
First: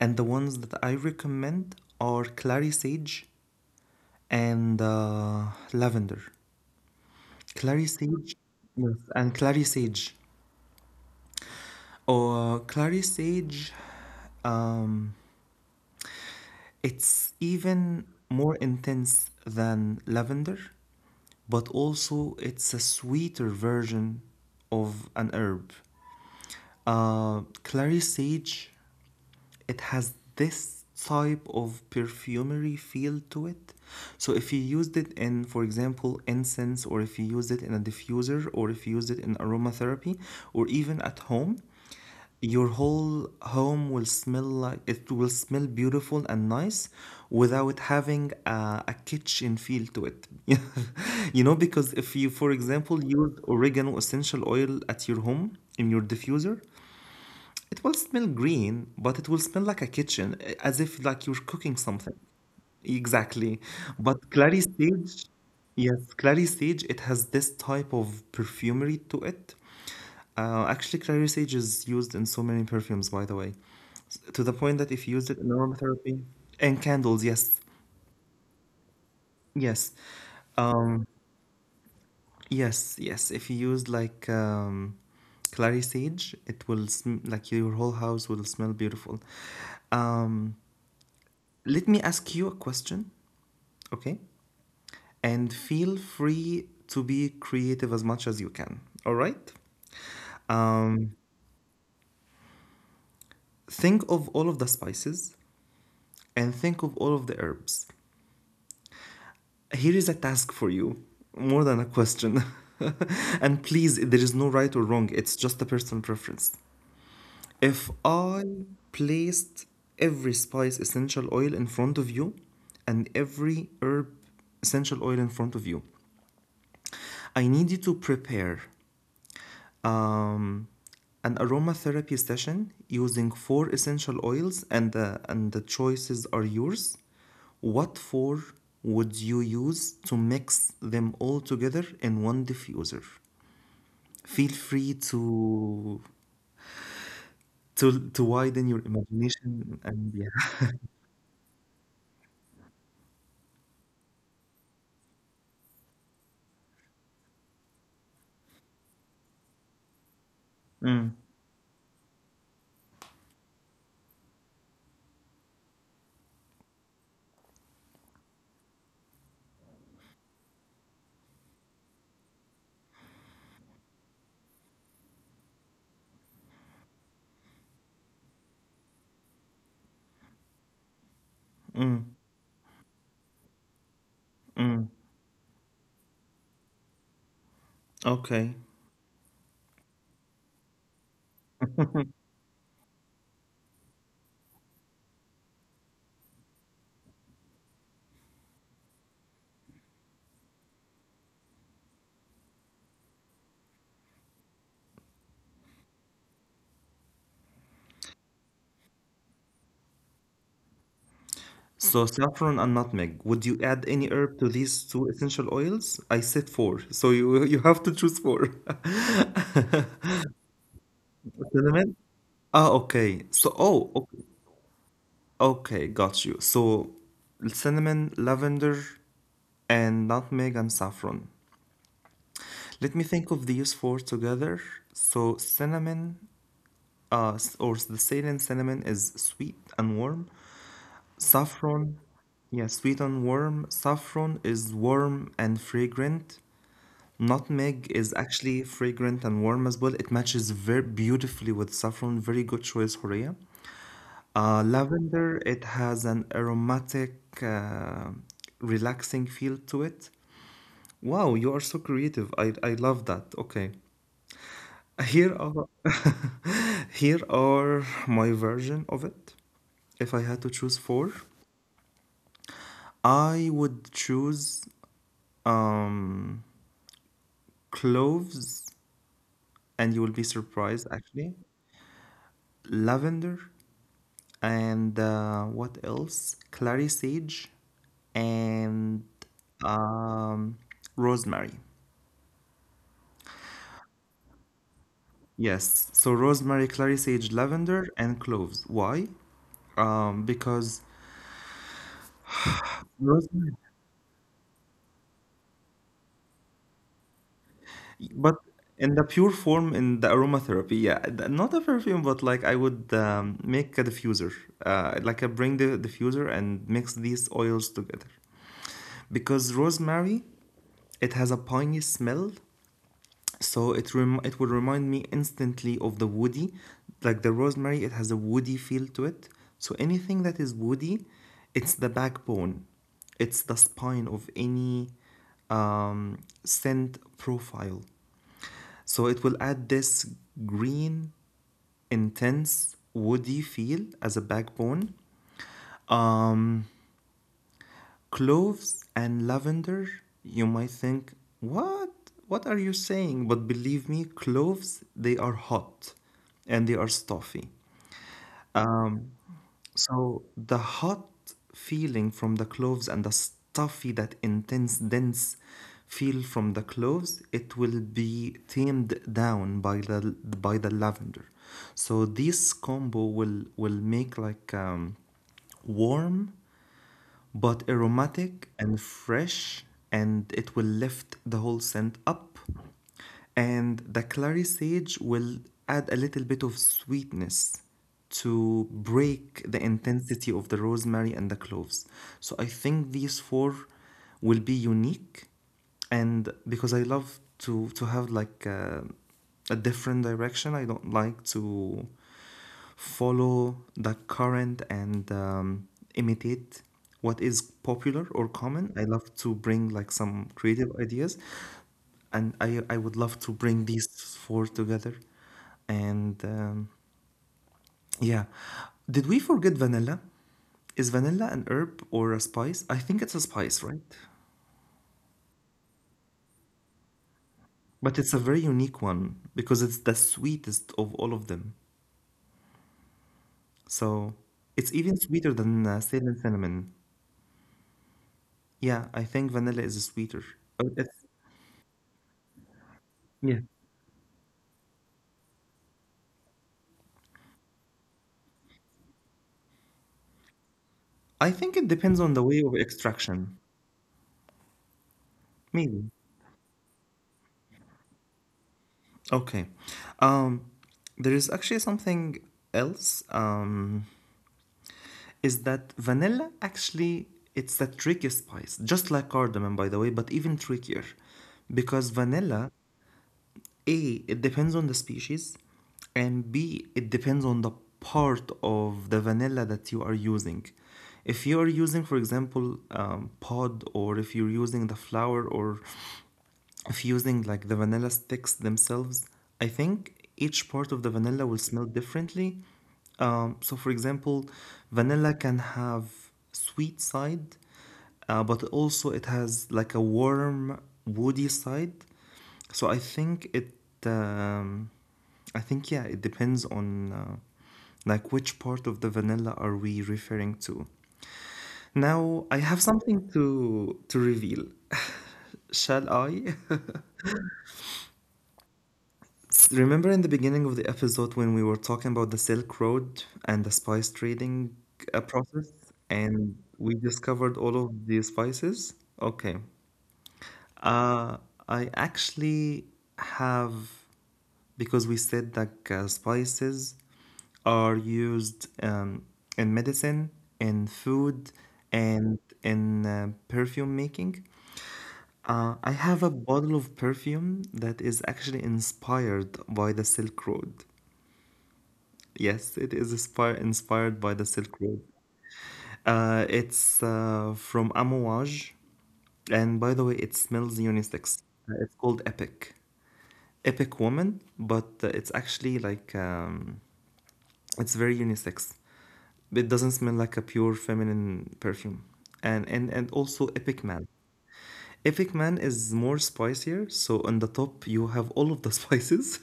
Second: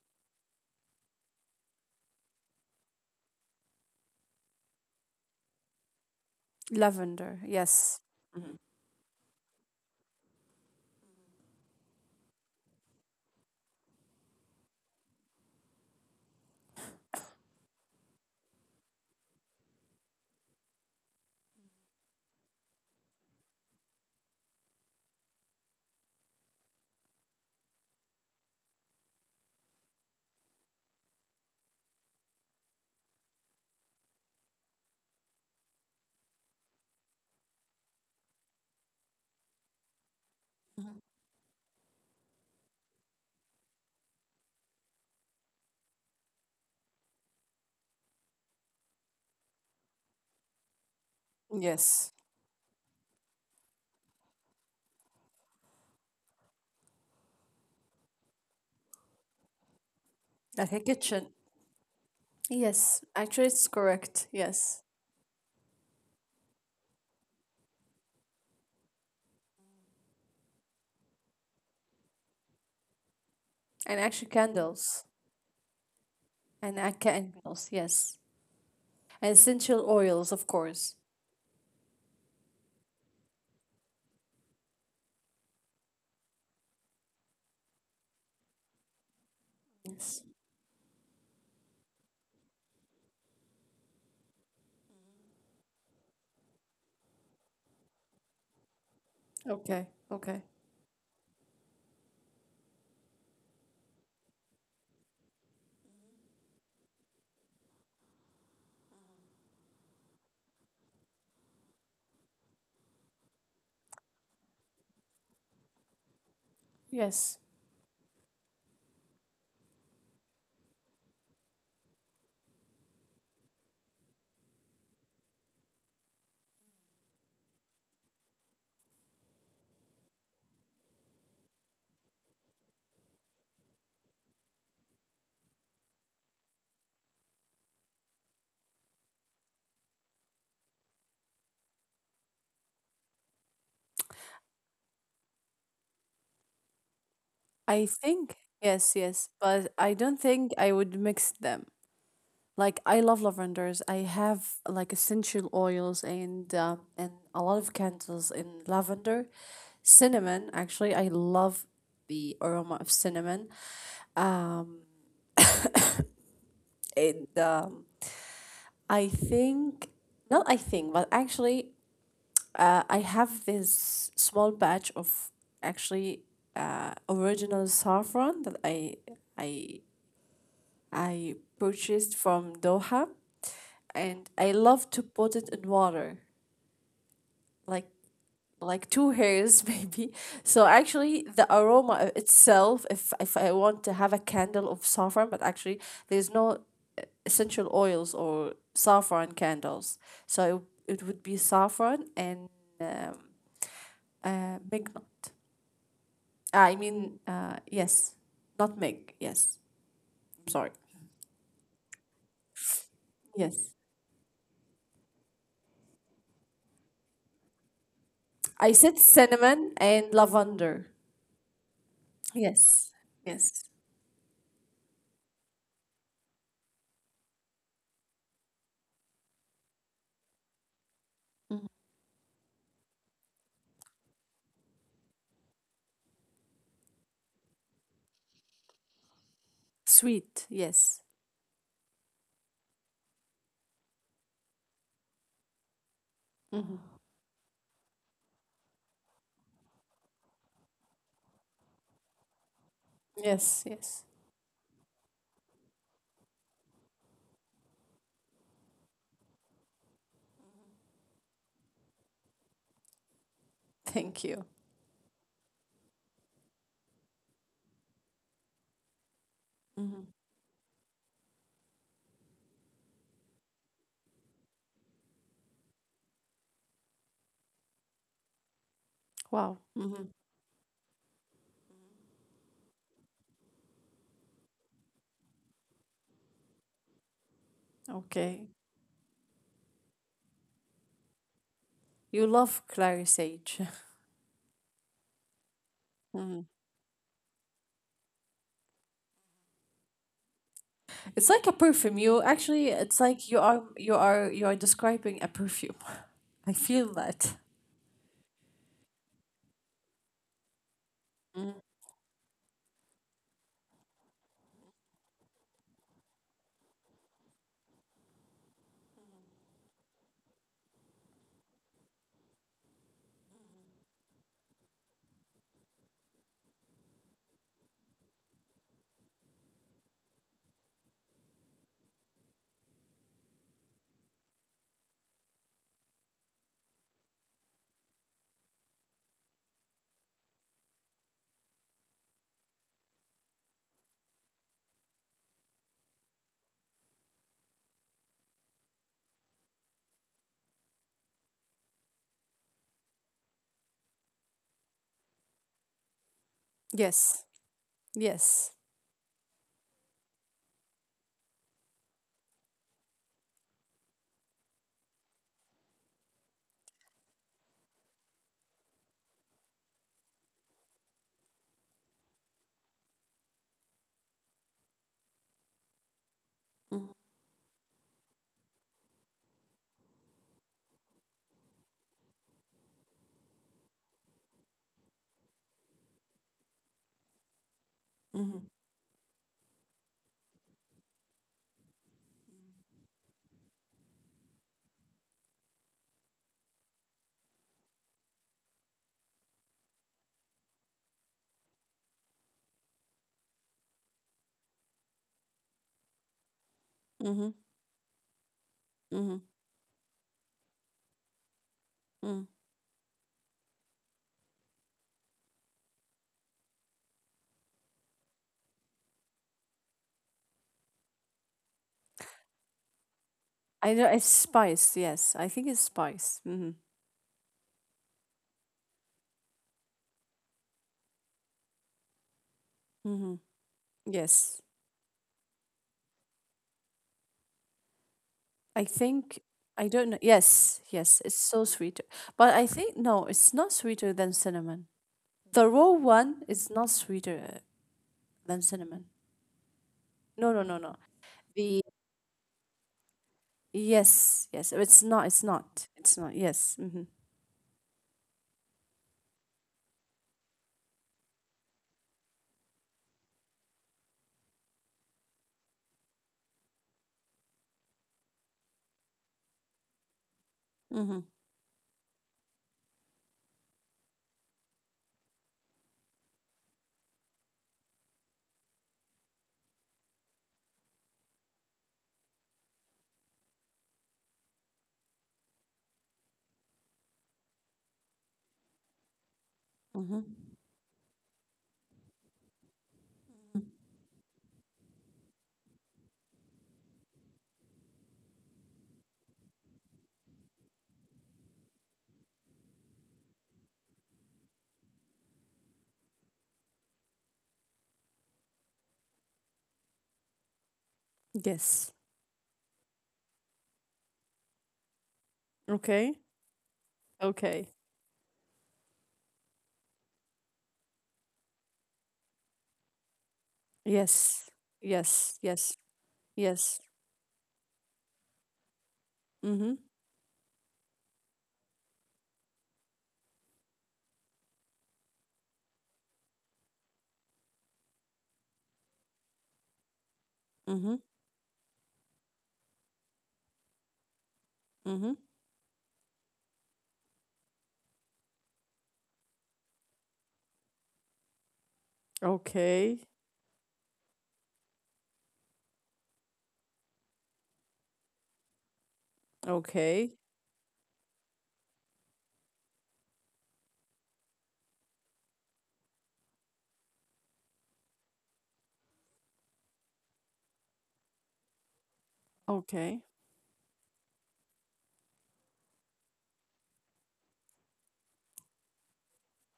Speaker 1: and the ones that I recommend are clary sage and uh, lavender.
Speaker 2: Lavender.
Speaker 1: Clary
Speaker 2: Yes.
Speaker 1: sage, yes, and clary sage. Or clary sage, um, it's even more intense than lavender, but also it's a sweeter version of an herb. Uh, clary sage, it has this type of perfumery feel to it. So if you used it in, for example, incense, or if you used it in a diffuser, or if you used it in aromatherapy, or
Speaker 2: Mm-hmm.
Speaker 1: even at home, your whole home will smell like it will smell beautiful and nice without having a, a kitchen feel to it. <laughs> you know, because
Speaker 2: Yes.
Speaker 1: if you, for example, use oregano essential oil at your home in your diffuser, it will smell green, but it will smell like a kitchen, eh,
Speaker 2: Like a
Speaker 1: as if
Speaker 2: kitchen.
Speaker 1: like you're cooking something.
Speaker 2: Yes. Actually, it's
Speaker 1: Exactly.
Speaker 2: correct.
Speaker 1: But
Speaker 2: Yes.
Speaker 1: clary sage, yes, clary sage, it has this type of perfumery to it. Uh, actually, clary sage is used in so many perfumes, by the way,
Speaker 2: And
Speaker 1: S-
Speaker 2: actually,
Speaker 1: to the point that
Speaker 2: candles.
Speaker 1: if you use it in aromatherapy
Speaker 2: And
Speaker 1: and
Speaker 2: uh,
Speaker 1: candles, yes,
Speaker 2: candles. Yes. And essential
Speaker 1: yes.
Speaker 2: oils, of course.
Speaker 1: Um, Yes, yes. If you use like um, clary sage, it will sm- like your whole house will smell beautiful.
Speaker 2: Yes.
Speaker 1: Um, let me ask you a question, okay? And feel free to be creative as much as you can. All right?
Speaker 2: Okay. Okay.
Speaker 1: Um, think of all of the spices and think of all of the herbs. Here is a task for you, more than a question. <laughs> And please, there is no right or wrong. It's just a personal preference.
Speaker 2: Yes.
Speaker 1: If I placed every spice essential oil in front of you and every herb essential oil in front of you, I need you to prepare um, an aromatherapy session using four essential oils, and the, and the choices are yours. What four would you use to mix them all together in one diffuser? Feel free to
Speaker 2: I
Speaker 1: to to
Speaker 2: think.
Speaker 1: widen your
Speaker 2: Yes. Yes.
Speaker 1: imagination
Speaker 2: But I
Speaker 1: and
Speaker 2: don't
Speaker 1: yeah.
Speaker 2: think I would mix them. Like I love lavenders. I have like essential oils and uh, and a lot of candles in lavender, cinnamon. Actually, I love the aroma of cinnamon, and um, I think not. I think, but actually, uh, I have this small batch of actually uh, original saffron that I I I
Speaker 1: <laughs> Mm.
Speaker 2: purchased from Doha, and I
Speaker 1: Mm,
Speaker 2: love to put it in water like
Speaker 1: okay. Mm.
Speaker 2: like two hairs <laughs> maybe. So actually the aroma itself, if if I want to have a candle of saffron, but actually there's no uh, essential oils or saffron candles. So it, it would be saffron and um, uh, mignot, I mean uh, yes, not mig yes, I'm sorry.
Speaker 1: So saffron and nutmeg. Would you add
Speaker 2: Yes,
Speaker 1: any herb to these two essential oils? I said four, so you you have to choose four.
Speaker 2: I said cinnamon and lavender.
Speaker 1: <laughs> Cinnamon? Ah,
Speaker 2: Yes.
Speaker 1: okay. So oh,
Speaker 2: Yes.
Speaker 1: okay, okay, got you. So cinnamon, lavender, and nutmeg and saffron.
Speaker 2: Mhm.
Speaker 1: Let me think of these four together. So cinnamon, uh, s- or the Ceylon cinnamon is sweet and warm.
Speaker 2: Sweet yes.
Speaker 1: Saffron, yeah, sweet and warm. Saffron is warm and fragrant. Nutmeg is actually fragrant and warm as well. It matches very beautifully with saffron. Very good choice, Horea.
Speaker 2: Yes. Yes.
Speaker 1: Uh, lavender, it has an aromatic, uh, relaxing feel to it. Wow, you are so creative. I, I love that. Okay.
Speaker 2: Thank you.
Speaker 1: Here are <laughs> here are my version of it. If I
Speaker 2: Mhm.
Speaker 1: had to choose four, I would choose um, cloves,
Speaker 2: Wow.
Speaker 1: and you will be
Speaker 2: Mhm.
Speaker 1: surprised actually. Lavender, and uh, what else? Clary sage,
Speaker 2: Okay.
Speaker 1: and um, rosemary.
Speaker 2: You love clary sage. <laughs>
Speaker 1: Yes, so
Speaker 2: Mhm.
Speaker 1: rosemary, clary sage, lavender, and cloves. Why? Um, because
Speaker 2: It's like a perfume. You actually, it's like you
Speaker 1: rosemary.
Speaker 2: are you are you are describing a perfume. <laughs> I feel that.
Speaker 1: But in the pure form, in the aromatherapy, yeah, th- not a perfume, but like I would um, make a diffuser, uh, like I bring the diffuser and mix these oils together, because rosemary, it has a piney smell, so it rem- it would remind me instantly of the woody, like the rosemary, it has a woody feel to it. So anything that is woody, it's the backbone, it's the spine of any um, scent profile. So it will add this green, intense, woody feel as a backbone. Um, cloves and lavender, you might think, what? What are you saying? But believe me, cloves, they are hot and they are
Speaker 2: Yes.
Speaker 1: stuffy.
Speaker 2: Yes.
Speaker 1: Um, So the hot feeling from the cloves and the stuffy, that intense, dense feel from the cloves, it will be tamed down by the by the lavender. So this combo will will make like um, warm
Speaker 2: Mhm.
Speaker 1: but aromatic and fresh, and it will lift the whole scent up. And the clary sage will add a little bit of sweetness
Speaker 2: Mhm.
Speaker 1: to break the intensity of the rosemary and the cloves. So I think these four will be unique, and because I love to to have like a, a different direction, I don't like to follow the current and um, imitate
Speaker 2: Mhm.
Speaker 1: what is popular or common. I
Speaker 2: Mhm.
Speaker 1: love to bring like some creative ideas,
Speaker 2: Mhm.
Speaker 1: and I I would love to bring these four together. And um, yeah, did we forget vanilla? Is vanilla an herb or a spice? I think it's a spice,
Speaker 2: I
Speaker 1: right?
Speaker 2: know it's spice. Yes, I think it's spice. Mhm.
Speaker 1: But it's a very unique one because it's the sweetest of all of them.
Speaker 2: Mhm.
Speaker 1: So
Speaker 2: Yes.
Speaker 1: it's even sweeter than uh, sage and cinnamon.
Speaker 2: I
Speaker 1: Yeah, I think
Speaker 2: think
Speaker 1: vanilla
Speaker 2: I
Speaker 1: is
Speaker 2: don't know.
Speaker 1: sweeter. But
Speaker 2: Yes.
Speaker 1: it's
Speaker 2: Yes. It's so sweeter. But I think no,
Speaker 1: yeah.
Speaker 2: it's not sweeter than cinnamon. The raw one is not sweeter than cinnamon. No, no, no, no.
Speaker 1: I think it
Speaker 2: The
Speaker 1: depends on the way of extraction.
Speaker 2: yes, yes. It's not. It's not.
Speaker 1: Maybe.
Speaker 2: It's not. Yes. Mm-hmm.
Speaker 1: Okay. Um, there is actually something else. Um, is that vanilla actually it's the tricky spice, just like cardamom, by the way, but even trickier,
Speaker 2: Mm-hmm.
Speaker 1: because vanilla A, it depends on the species, and B, it depends on the part of the vanilla that you are using. If you are using, for example, um, pod, or if you're using the flower, or if you're using like the vanilla sticks themselves, I
Speaker 2: Mm-hmm.
Speaker 1: think each part of the vanilla will smell differently. Um, so, for example, vanilla can have sweet side, uh, but also it has like a warm, woody side. So I think it, um, I think yeah, it depends on uh, like which part of the vanilla are we referring to.
Speaker 2: Yes.
Speaker 1: Now I have something to to reveal. <laughs>
Speaker 2: Okay.
Speaker 1: Shall I? <laughs>
Speaker 2: Okay.
Speaker 1: S- Remember in the beginning of the episode when we were talking about the Silk Road and the spice
Speaker 2: Yes.
Speaker 1: trading
Speaker 2: Yes.
Speaker 1: uh,
Speaker 2: Yes.
Speaker 1: process, and
Speaker 2: Yes.
Speaker 1: we discovered all of the spices?
Speaker 2: Mm-hmm.
Speaker 1: Okay. Uh, I actually have, because we said that uh, spices are used um, in medicine, in
Speaker 2: Mm-hmm.
Speaker 1: food, and in uh, perfume making.
Speaker 2: Mm-hmm.
Speaker 1: Uh, I have a bottle of perfume that is actually inspired by the Silk Road. Yes, it
Speaker 2: Okay.
Speaker 1: is inspire inspired by the Silk Road. Uh, it's uh, from Amouage, and by the way,
Speaker 2: Okay.
Speaker 1: it smells unisex. Uh, It's called Epic, Epic Woman, but uh, it's actually like um, it's very unisex. It doesn't smell like a pure feminine perfume. And
Speaker 2: Okay.
Speaker 1: and and also Epic Man. Epic Man is more spicier. So on the top you have all of the <laughs> spices.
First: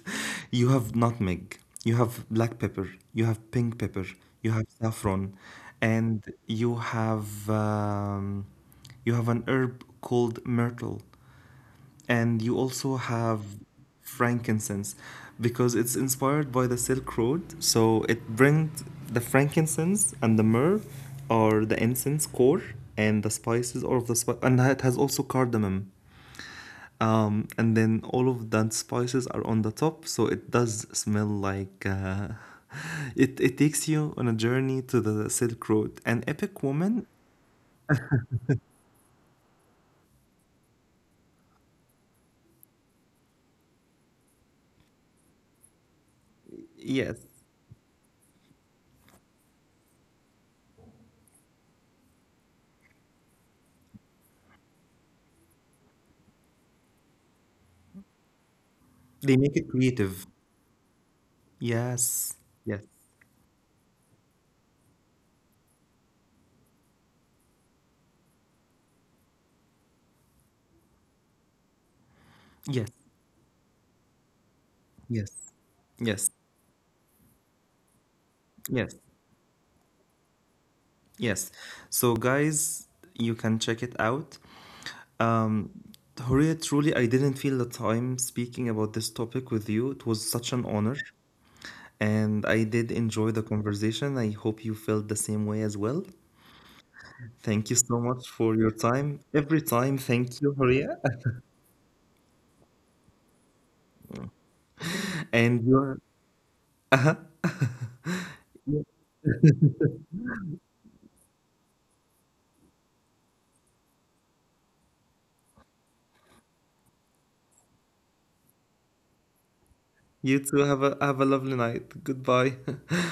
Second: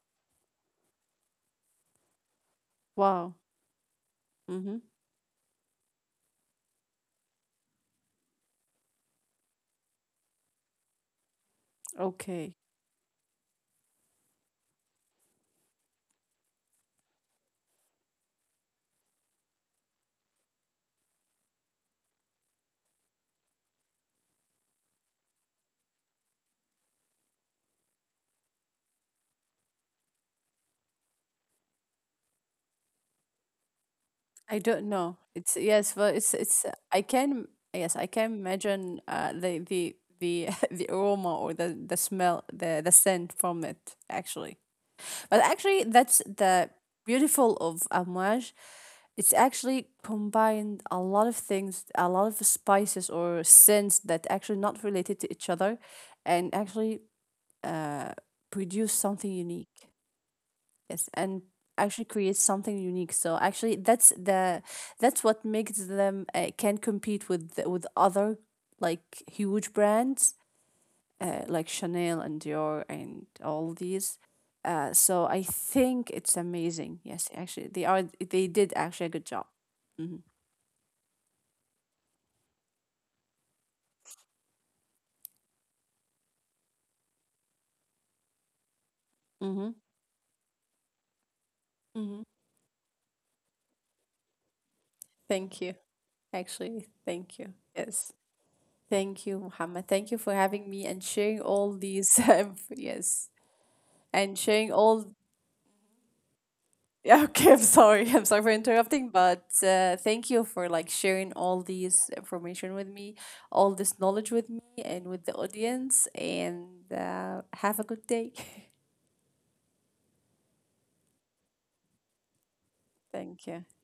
Speaker 1: You have nutmeg, you have black pepper, you
Speaker 2: Wow.
Speaker 1: have pink pepper, you have
Speaker 2: Mm-hmm.
Speaker 1: saffron, and you have um, you have an herb called myrtle and
Speaker 2: Okay.
Speaker 1: you also have frankincense because it's inspired by the Silk Road. So it brings the frankincense and the myrrh or the incense core and the spices or of the spice and it has also cardamom. Um, and then all of that spices are on the top, so it does smell like uh, <laughs> it, it takes you on a
Speaker 2: I don't
Speaker 1: journey
Speaker 2: know.
Speaker 1: to the
Speaker 2: It's
Speaker 1: Silk
Speaker 2: yes, well,
Speaker 1: Road.
Speaker 2: it's
Speaker 1: An
Speaker 2: it's. uh,
Speaker 1: epic
Speaker 2: I
Speaker 1: woman,
Speaker 2: can yes, I can imagine uh the the the <laughs> the aroma or the the smell, the the scent from it actually. But actually, that's the
Speaker 1: yes,
Speaker 2: beautiful of Amouage. It's actually combined a lot of things, a lot of spices or scents that actually not related to each other, and actually produce something
Speaker 1: they make
Speaker 2: unique.
Speaker 1: it creative.
Speaker 2: Yes, and actually create
Speaker 1: Yes,
Speaker 2: something
Speaker 1: yes,
Speaker 2: unique. So actually, that's the that's what makes them uh, can compete with the- with other like huge brands uh, like Chanel and Dior
Speaker 1: yes.
Speaker 2: and all these. Uh, so I
Speaker 1: Yes,
Speaker 2: think it's
Speaker 1: yes,
Speaker 2: amazing. Yes, actually, they are. They did actually a good
Speaker 1: yes,
Speaker 2: job. Mm-hmm.
Speaker 1: yes. So, guys, you can check it out. Um, Horia, truly, I didn't feel the time speaking about this
Speaker 2: Mm-hmm.
Speaker 1: topic with you. It was such an honor,
Speaker 2: Mm-hmm.
Speaker 1: and I did enjoy the conversation. I hope you felt
Speaker 2: Thank
Speaker 1: the
Speaker 2: you.
Speaker 1: same way as well.
Speaker 2: Actually, thank you. Yes.
Speaker 1: Thank you so much for your
Speaker 2: Thank you,
Speaker 1: time.
Speaker 2: Muhammad. Thank
Speaker 1: Every
Speaker 2: you for
Speaker 1: time,
Speaker 2: having me
Speaker 1: thank
Speaker 2: and
Speaker 1: you,
Speaker 2: sharing
Speaker 1: Horia.
Speaker 2: all
Speaker 1: <laughs>
Speaker 2: these. <laughs> um, yes. And sharing all
Speaker 1: And you,
Speaker 2: yeah, <laughs> okay, I'm sorry. <laughs> I'm sorry for interrupting, but uh, thank you for like sharing all these information with me, all this knowledge with me and with the audience, and uh, have a good day.
Speaker 1: you too have a have a lovely night.
Speaker 2: <laughs>
Speaker 1: Goodbye.
Speaker 2: Thank you.
Speaker 1: <laughs>